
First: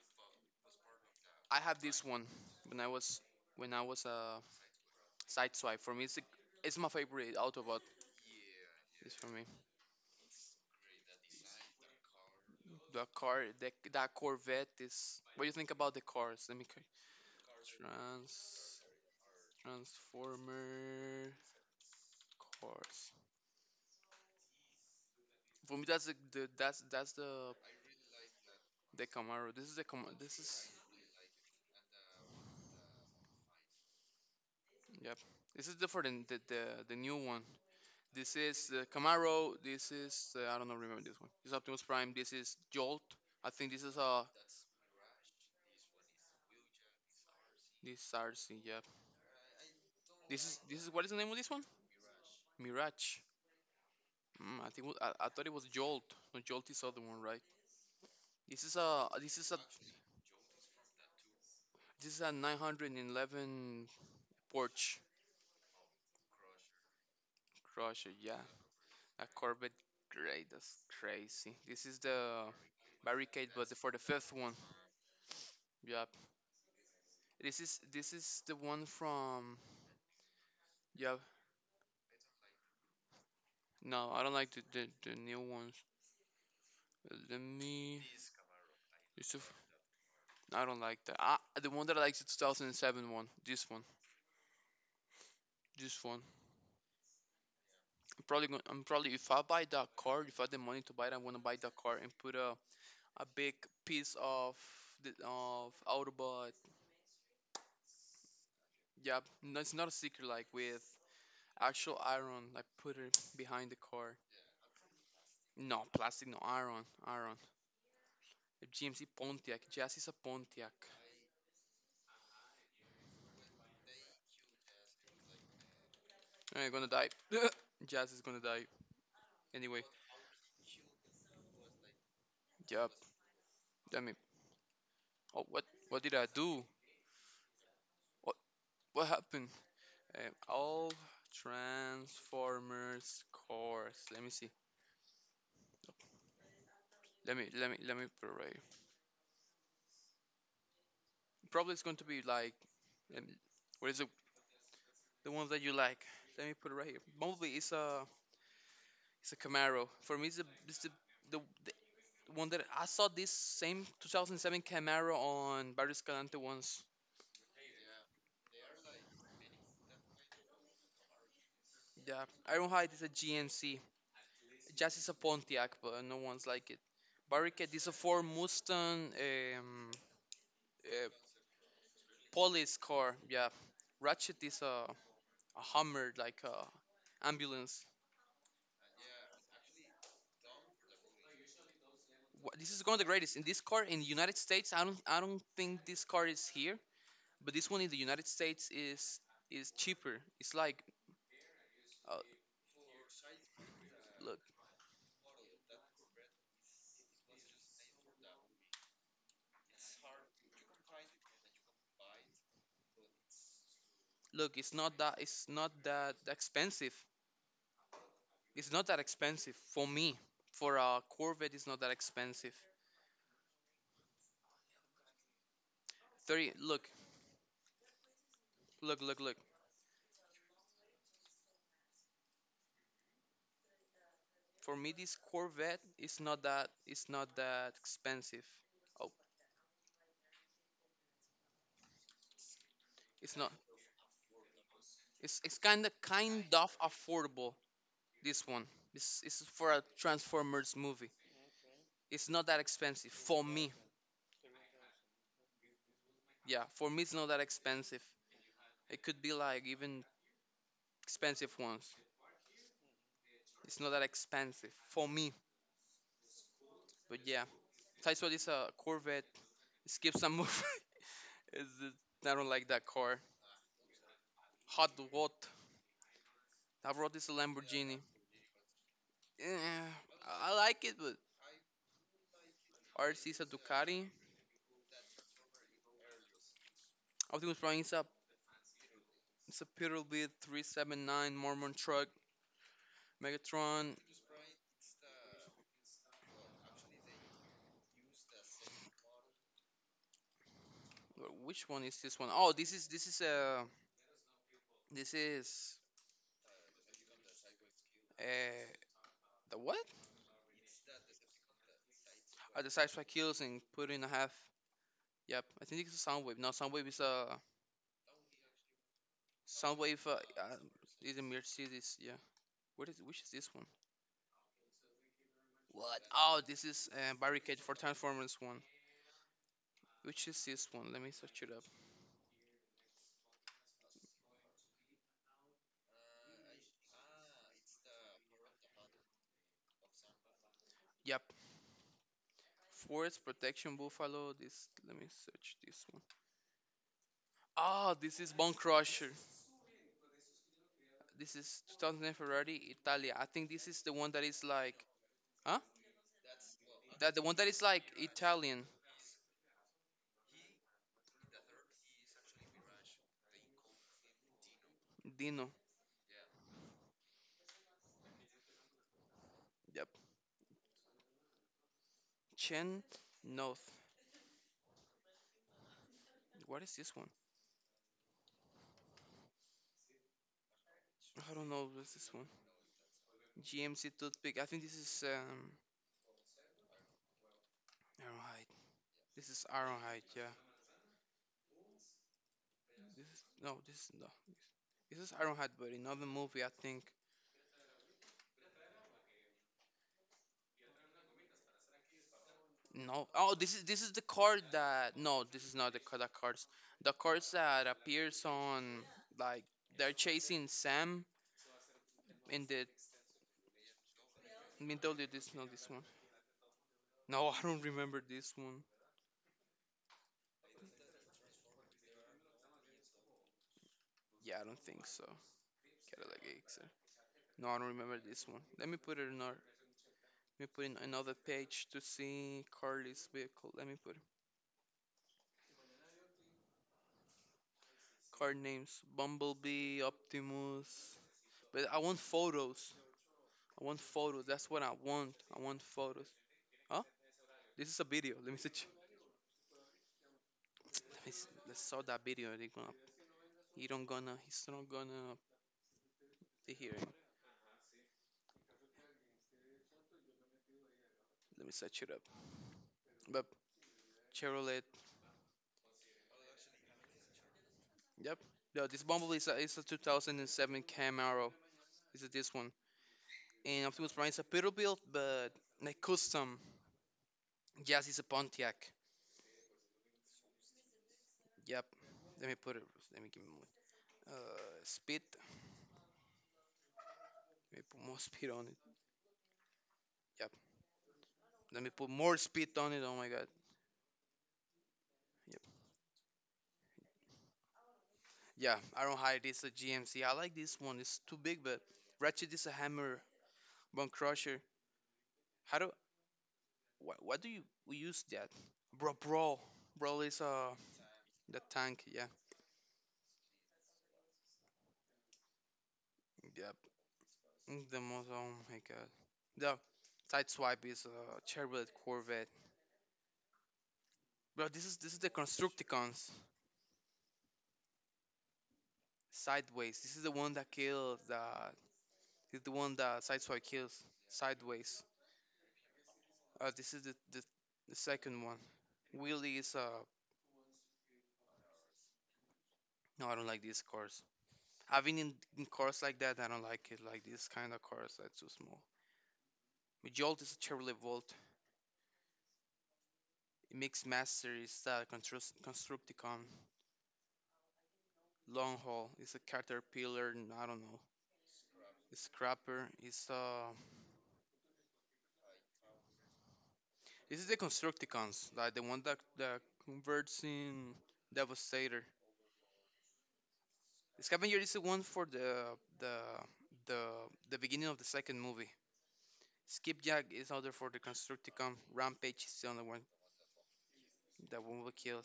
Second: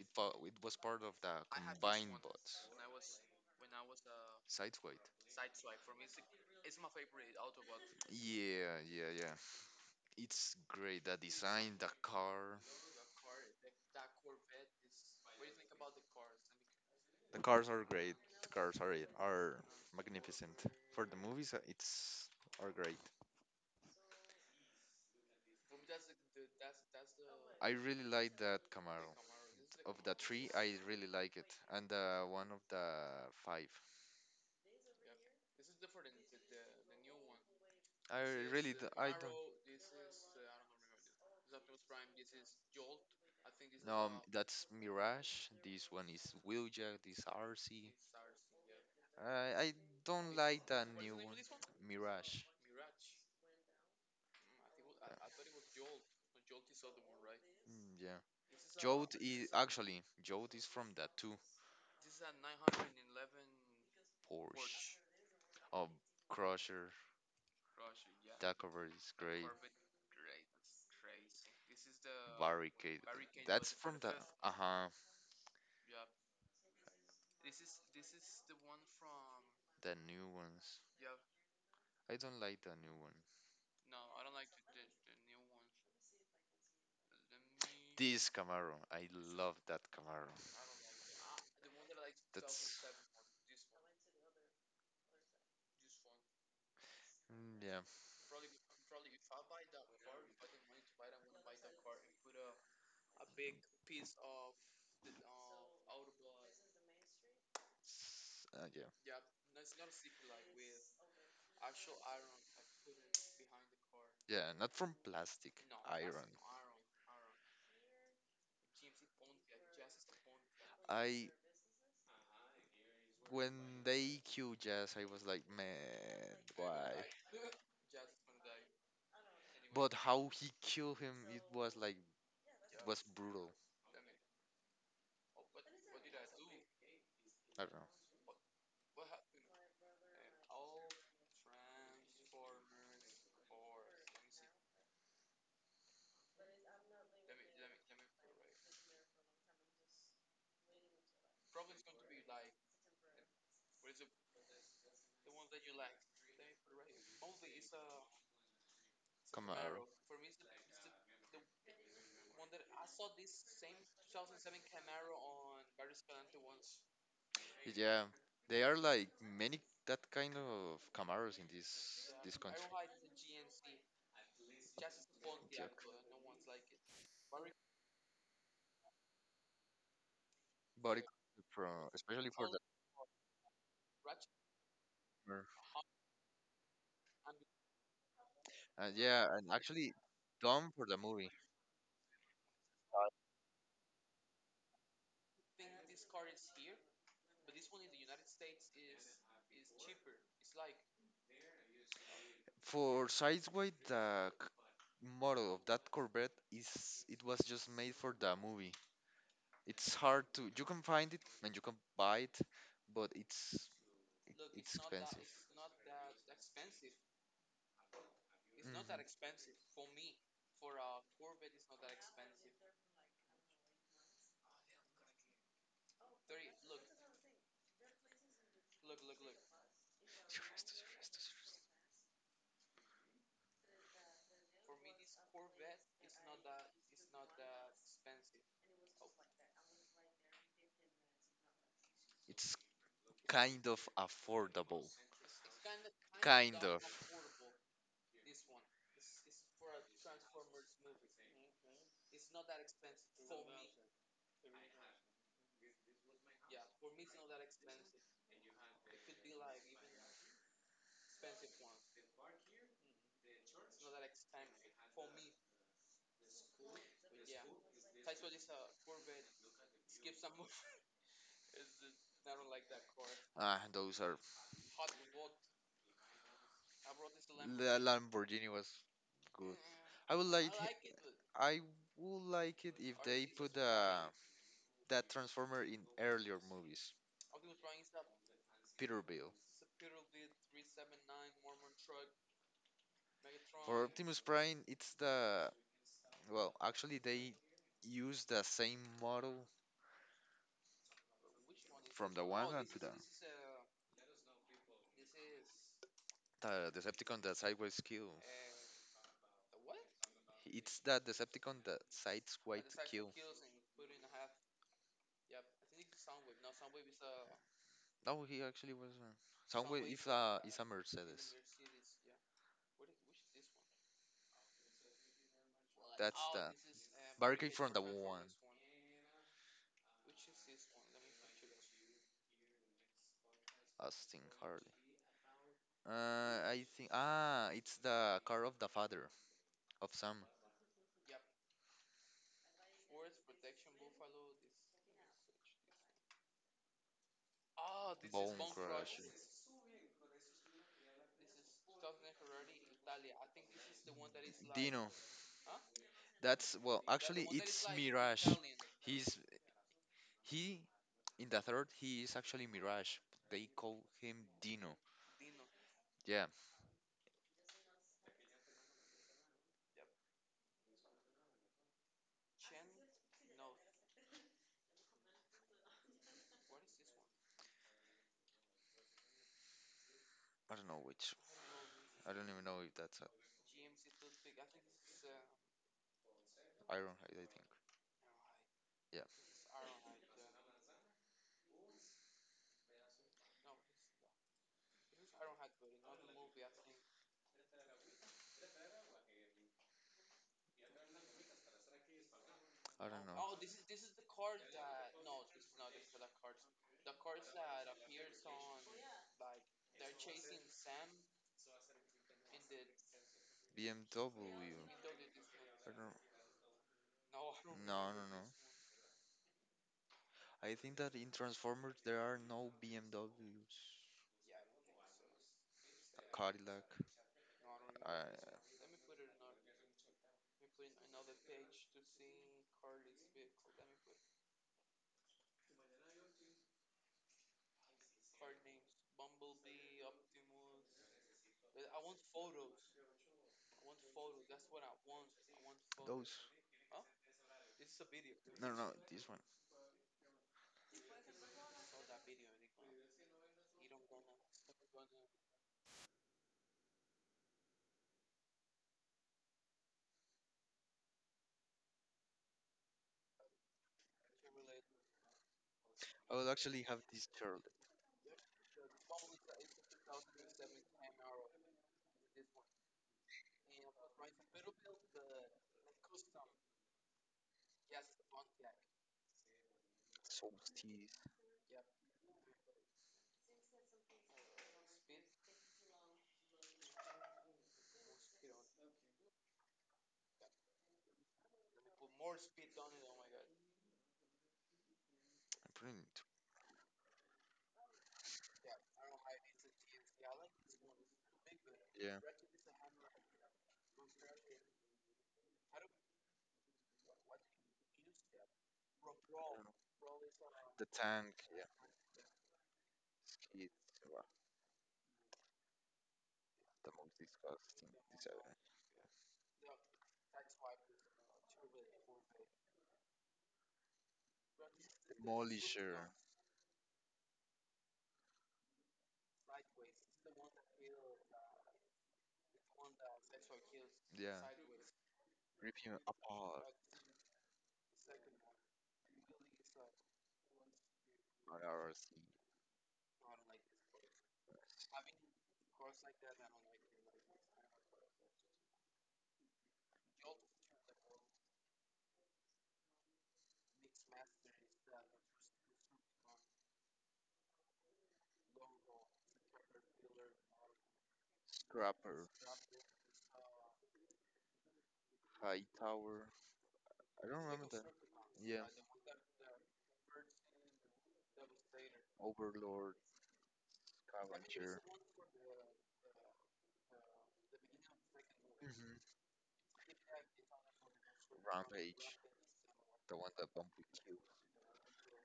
A: It was part of the
B: I have this
A: combined
B: one
A: bots.
B: when I was when I was a
A: Sideweight.
B: side swipe. For me, it's a, it's my favorite Autobot.
A: Yeah, yeah,
B: It's for
A: yeah.
B: me.
A: It's great. The design, the car.
B: The car, the, that Corvette is. What do you think about the cars? Let me.
A: The cars are great. The cars
B: Trans
A: are are magnificent. For the
B: Transformer.
A: movies, it's are great.
B: Course. For me, that's the that's
A: I really like that
B: the
A: Camaro.
B: Camaro. This is the
A: Of the
B: Camaro. This
A: three,
B: is,
A: I really like it, and one of the five.
B: yep. This is different than the new one.
A: I
B: This is
A: really,
B: the
A: I don't.
B: Camaro. This is, I don't know. Remember this one. This is Optimus Prime. This is Jolt. I think this is
A: No, that's Mirage. This one is Wheeljack. This RC.
B: this RC. Yeah.
A: I don't
B: This is
A: like
B: this
A: that
B: is what is
A: new
B: the name
A: one.
B: of this one?
A: Mirage.
B: Mirage. I think it was- I thought it was Jolt. No, Jolt is the other one, right?
A: Mm, yeah.
B: This is a
A: Jode
B: this
A: is
B: is a
A: actually Jode is from that too.
B: this is a 911
A: Porsche.
B: Porsche.
A: Oh, Crusher.
B: Crusher. Yeah.
A: That cover is
B: A
A: great.
B: Corvette. Great, that's crazy.
A: This
B: This
A: is
B: is
A: the
B: the
A: Barricade. Barricade was
B: barricade, but
A: that's the
B: for the
A: from the first.
B: fifth
A: Uh
B: one.
A: huh,
B: Yep. This is the one from.
A: the new ones.
B: Yep.
A: I don't like the new one.
B: No, I don't like the new ones. Let
A: Let me.
B: me.
A: This Camaro, I
B: It's the f-
A: love that Camaro. The
B: I don't like that. Ah, the
A: one
B: one that
A: that
B: I
A: I
B: like
A: like
B: is the
A: that's two
B: 2007 one. This one. This one.
A: thousand seven. Mm, yeah,
B: I'm probably going. I'm probably, if I buy that car, if I have the money to buy it, I'm gonna buy that car and put a big piece of the of Autobot.
A: yeah,
B: Yep. No, it's not a sticker like with actual iron, like put it behind the car.
A: yeah. Not from plastic, no,
B: No,
A: that's iron.
B: plastic, no,
A: From
B: iron, iron. A GMC Pontiac. Jazz is a Pontiac.
A: iron. Iron. I when they killed Jazz, I was like, man,
B: I'm gonna
A: why?
B: die. Jazz is gonna die. Anyway,
A: But how he killed him, it was like it
B: yep.
A: was brutal.
B: I mean, oh, what did I do?
A: I don't know.
B: What, what happened? All Transformers cars. Let me see. Let me put it right here. Probably it's going to be like, let me, what is it? The ones that you like. Let me put it right here. Mostly it's a
A: Camaro.
B: Camaro. For me, it's it's the one that I saw, this same 2007 Camaro on Barrio Escalante once.
A: Yeah, they are like many that kind of Camaros in this
B: Yeah,
A: this country.
B: Ironhide is not hide. A GNC. Just is a
A: Yeah.
B: Pontiac, but no one's like it. Barricade is a Ford Mustang,
A: Body
B: uh,
A: from especially for the
B: police car. Yeah, Ratchet is a, a
A: summer.
B: Hummer, like a ambulance.
A: And yeah, and actually done for the movie.
B: This is one of the greatest. In this car in the United States, I don't think this car is here, but this one in the United States is cheaper. It's like, uh,
A: For Sideway,
B: look,
A: model of that Corvette is it was just made for the movie. It's hard to you can find it and you can buy it, but it's expensive.
B: it's not that expensive. It's not that expensive for me. For a corvette, it's not that expensive. 30, look, for me, this corvette is not that it's not that expensive. Oh,
A: It's
B: it's not,
A: kind of affordable.
B: it's, it's kind of affordable. This one, this is for a transformers movie. It's not that expensive for me. Yeah, for me it's not that expensive. It could be like even expensive ones. It's not that expensive for me. But yeah, Taiswa is a Corvette. Skip some move. It's just- I don't like that car.
A: Ah, those are.
B: Hot Rod. Hot Rod is a
A: The
B: Lamborghini.
A: Lamborghini was good.
B: Eh,
A: I would like.
B: I like it, but
A: I would like it if they
B: RC is a
A: put
B: Ducati.
A: that Transformer in earlier movies.
B: Optimus Prime is a,
A: Peterbilt.
B: it's a Peterbilt 379 Mormon truck.
A: For
B: Megatron.
A: Optimus Prime, it's the well. Actually, they use the same model
B: Which one is
A: from
B: this
A: the
B: one? Oh,
A: one hand to the
B: this is this is,
A: the Decepticon that sideways kill.
B: uh the what?
A: It's that Decepticon that
B: The
A: sideways
B: Sideswipe
A: kill.
B: kills and put in a half. Yep, I think it's a Soundwave. No, Soundwave is a
A: No, he actually was a Soundwave
B: Soundwave.
A: is a is a
B: Is a
A: Mercedes.
B: Mercedes. Yeah. What is Which is this one? What?
A: That's
B: Oh,
A: the
B: this is,
A: barricade
B: Barricade
A: from
B: for
A: the one.
B: Transformers 1. Which is this one? Let me search it up.
A: Austin Harley. I think ah, it's the car of the father of Sam.
B: Yep. Forest Protection Buffalo. This. Let me search this one. Oh, this is
A: Bone
B: Bone
A: crushing.
B: Crusher. This is 2000 Ferrari Italia. I think this is the one that is like.
A: Dino.
B: Huh?
A: That's well, that
B: That the
A: actually,
B: one that is
A: it's
B: like
A: Mirage.
B: Italian.
A: He's he in the third. He is actually Mirage. They call him Dino.
B: Dino.
A: Yeah,
B: Yep. Chen North. What is this one?
A: I don't know which.
B: I don't know. What's
A: I
B: this one?
A: don't even know if that's a
B: GMC Toothpick. I think this is,
A: Ironhide. I think.
B: Ironhide.
A: Yeah,
B: This is Ironhide. Yeah. This is no. This is no. This is Iron Hat, not the movie I think.
A: I Oh,
B: No.
A: don't know.
B: Oh, this is the card that. No, this is not the card. The cards. The cards that appears on like they're chasing Sam in the
A: BMW.
B: middle. Of this not this one.
A: Don't.
B: No, I don't
A: No,
B: remember
A: no, no.
B: this one.
A: I think that in Transformers there are no BMWs.
B: Yeah, I don't think so. Cadillac Elixir.
A: Cadillac.
B: No, I don't remember this one.
A: I,
B: Let me put it in our. Let me put in another page to see Carly's vehicle. Let me put card names: Bumblebee, Optimus. But I want photos. I want photos. That's what I want. I want photos.
A: those.
B: Oh, this is a video. Let me see.
A: No, no, no. This one.
B: Let me. Let's saw that video. They gonna. He don't gonna. He's not gonna be here. Let me search it up. But Chevrolet.
A: I will actually have this shirt.
B: Yep. No, this Bumblebee is a 2007 Camaro. Is it this one? And Optimus Prime is a Peterbilt, but like custom. Yes, it's a Pontiac.
A: So teeth.
B: Yep. Let me put it. Let me give him. Uh, Speed. Let me put more speed on it. Yep. Let me put more speed on it. Oh my God. Yep.
A: I'm putting it.
B: Yeah, I don't hide. Is a GMC. I like this one. It's too big, but
A: Yeah.
B: Ratchet is a hammer, bone crusher. How do, what? What do you we use that? Bro, brawl. Brawl is
A: The tank.
B: the
A: Yeah.
B: tank. Yeah,
A: Skid. Wow,
B: yep.
A: the most
B: Mm,
A: disgusting.
B: the most. Oh
A: Design.
B: my god. The side swipe is a Chevrolet Corvette. Bro, this is the
A: Demolisher.
B: Constructicons. Sideways. This is the one that kills. The This is the one that side swipe kills.
A: Yeah.
B: Sideways.
A: Rip him apart.
B: This is the second one. Wheelie is
A: IRC.
B: no, I don't like these cars. Having in cars like that, I don't like it. Like this kind of cars, that's too small. My Jolt is a Chevrolet Volt. It makes masteries that construct Constructicon, Long Haul. It's a Caterpillar, and I don't know. It's
A: Scrapper.
B: Scrapper. It's
A: High Tower. I
B: This
A: don't
B: is the
A: remember that.
B: Constructicons,
A: Yeah.
B: like the one that converts in Devastator.
A: Overlord.
B: Scavenger is the
A: Scavenger.
B: one for the the the beginning of the second movie.
A: Hmm.
B: Skipjack is other for the Constructicon.
A: Rampage.
B: Rampage is the only one
A: The one that Bumblebee killed.
B: that one will kill.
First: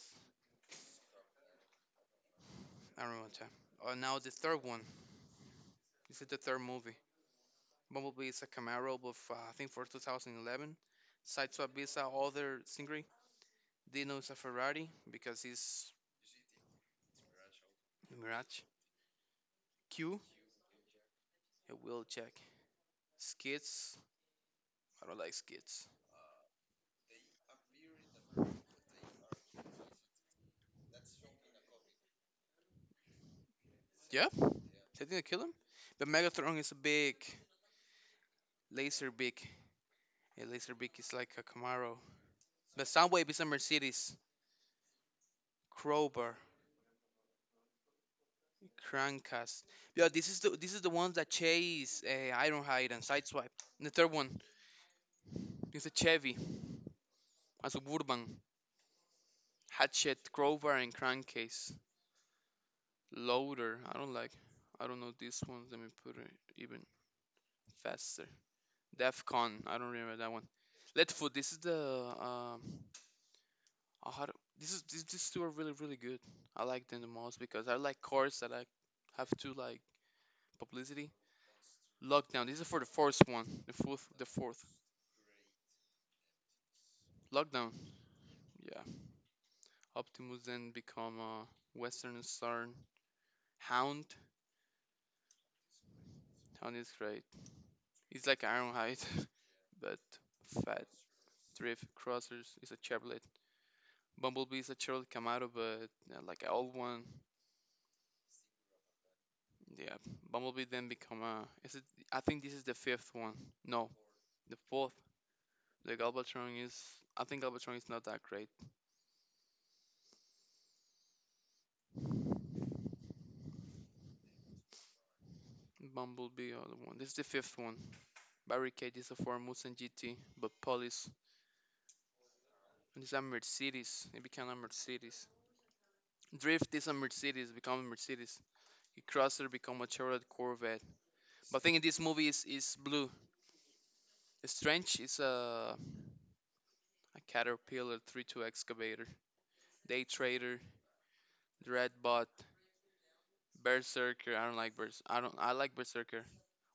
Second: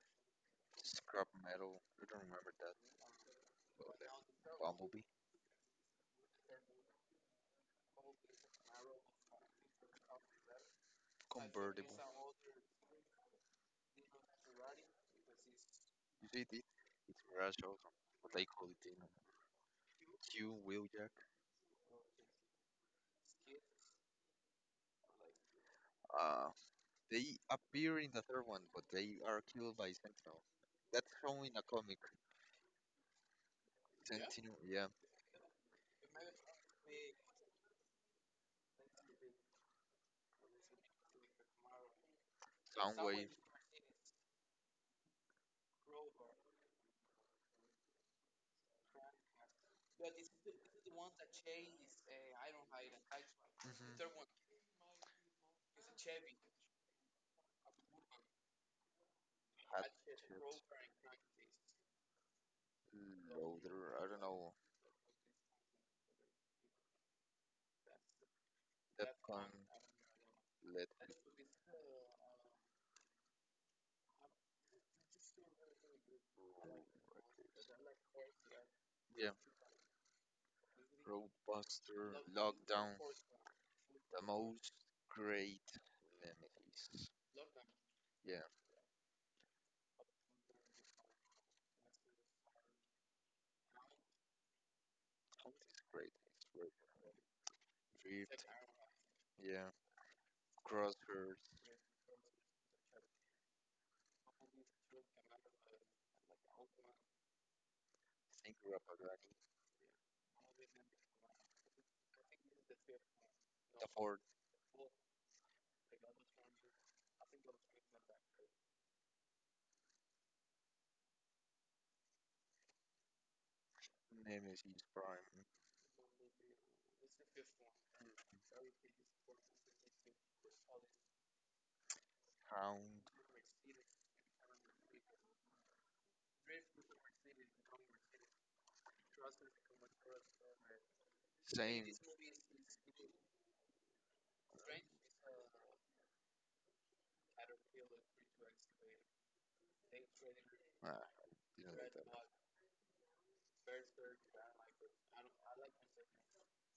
A: Scrap metal. I don't remember that.
B: I don't remember the time.
A: But
B: Now the
A: that
B: third one.
A: Bumblebee.
B: This is the third movie. Bumblebee is a Camaro, but I think for 2011. Sideswipe
A: Convertible.
B: is a other Stingray. Dino is a Ferrari because he's
A: You see it? It's garage also. But I
B: Mirage.
A: call it
B: Q,
A: Q, Wheeljack.
B: a wheeljack. Skids, I don't like skids.
A: Uh, they appear in the third one, but they are killed by Sentinel. That's shown in a comic. Yeah.
B: Yeah,
A: Sentinel, yeah,
B: they didn't kill him. But Megatron is a big laser beak. A laser beak is like a Camaro. But Soundwave
A: Soundwave.
B: is a Mercedes. Crowbar, Crankcast. Yeah, this is the ones that chase, Ironhide and Sideswipe. And the third
A: Mm-hmm.
B: one is a Chevy, a Suburban,
A: Had
B: Hatchet, Crowbar,
A: ships.
B: and Crankcase. Loader. I
A: Loader. I
B: don't
A: don't
B: like.
A: know.
B: I don't know these ones. Let me put it even faster.
A: Defcon,
B: Defcon. I don't remember that one.
A: Lead,
B: Letfoot. This is the Uh, how do- this is these two are really good. I like them the most because I like cars that I have
A: yeah,
B: to like publicity.
A: Roadbuster,
B: Lockdown. This is for the
A: Lockdown,
B: first one. The fourth.
A: the
B: The fourth.
A: most great enemies.
B: Lockdown.
A: Yeah,
B: Yeah. Optimus then become a Western Star Hound.
A: Hunt is great. It's great.
B: Hound is great. He's like
A: Drift,
B: Ironhide,
A: yeah.
B: but fat.
A: Crosshairs,
B: Thrift Crossers is a Chevrolet. Bumblebee is a Chevrolet Camaro, but like an old one.
A: Singer Pagani.
B: Yeah. Bumblebee then become a. Is it? I think this is the fifth one.
A: The
B: No,
A: fourth,
B: the fourth. The Galvatron is. I think Galvatron is not that great.
A: Nemesis Prime,
B: Bumblebee, other one. This is the fifth one. Barricade is a Ford Mustang GT, but police.
A: Hound,
B: And it's a Mercedes. It became a Mercedes. Drift is a Mercedes, become a Mercedes. A Crosser become a Chevrolet Corvette. But I think in
A: Zane.
B: this movie is blue. Strange is a Caterpillar 3-2 excavator. Day Trader,
A: Ah, didn't like that.
B: Dreadbot, Berserker. I don't like Bers. I don't. I like Berserker.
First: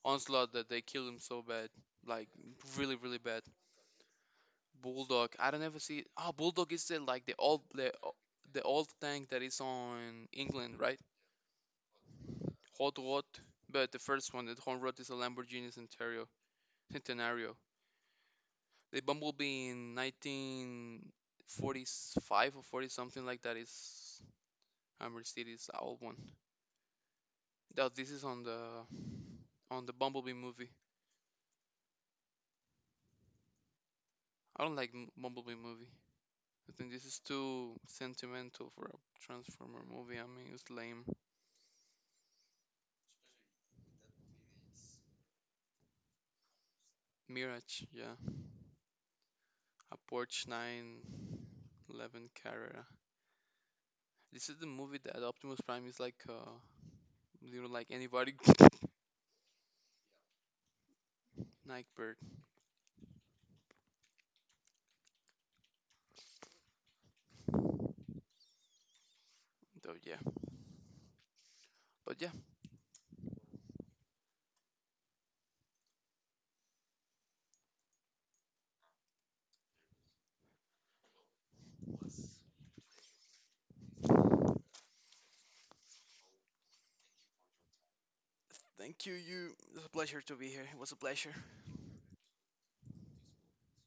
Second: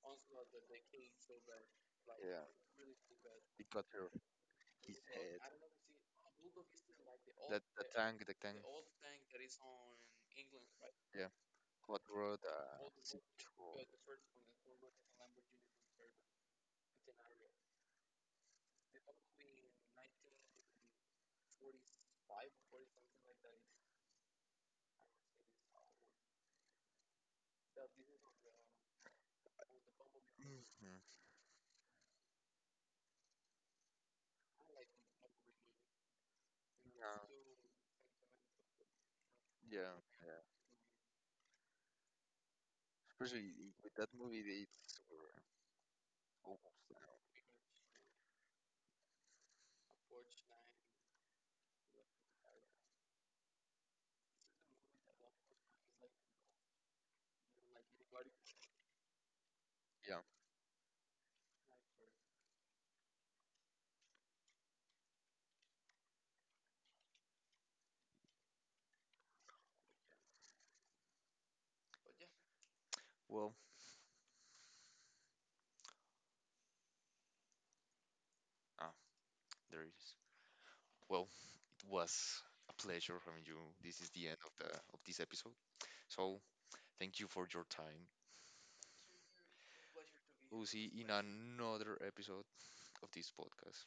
B: Onslaught that they kill him so bad, like
A: Yeah,
B: really bad.
A: he cut her his
B: Bulldog.
A: head.
B: I don't ever see. Oh, Bulldog is the like the
A: The
B: old
A: tank, the tank.
B: the old tank that is on England, right?
A: Yeah, what road?
B: Hot Rod.
A: Citro.
B: But the first one, the Hot Rod is a Lamborghini Centurion. Centenario. The Bumblebee in 1945 or 40 something like that is Hammer Mercedes old one. Now this is on the Bumblebee movie.
A: Mhm.
B: I don't like Bumblebee movie. I think this
A: Yeah,
B: is too sentimental for a Transformer
A: yeah.
B: movie. I mean, it's lame.
A: Especially with that movie, it's super almost.
B: Mirage, yeah. A Porsche 911 Carrera. This is the movie that Optimus Prime is like, you know, like anybody.
A: Yeah.
B: Nightbird. So yeah. But yeah,
A: Well, ah, there is. Well, was a pleasure having you. This is the end of the of this episode. So thank you for your time.
B: thank you. You. It was a pleasure to be here.
A: We'll
B: It
A: see
B: was a
A: in
B: pleasure.
A: another episode of this podcast.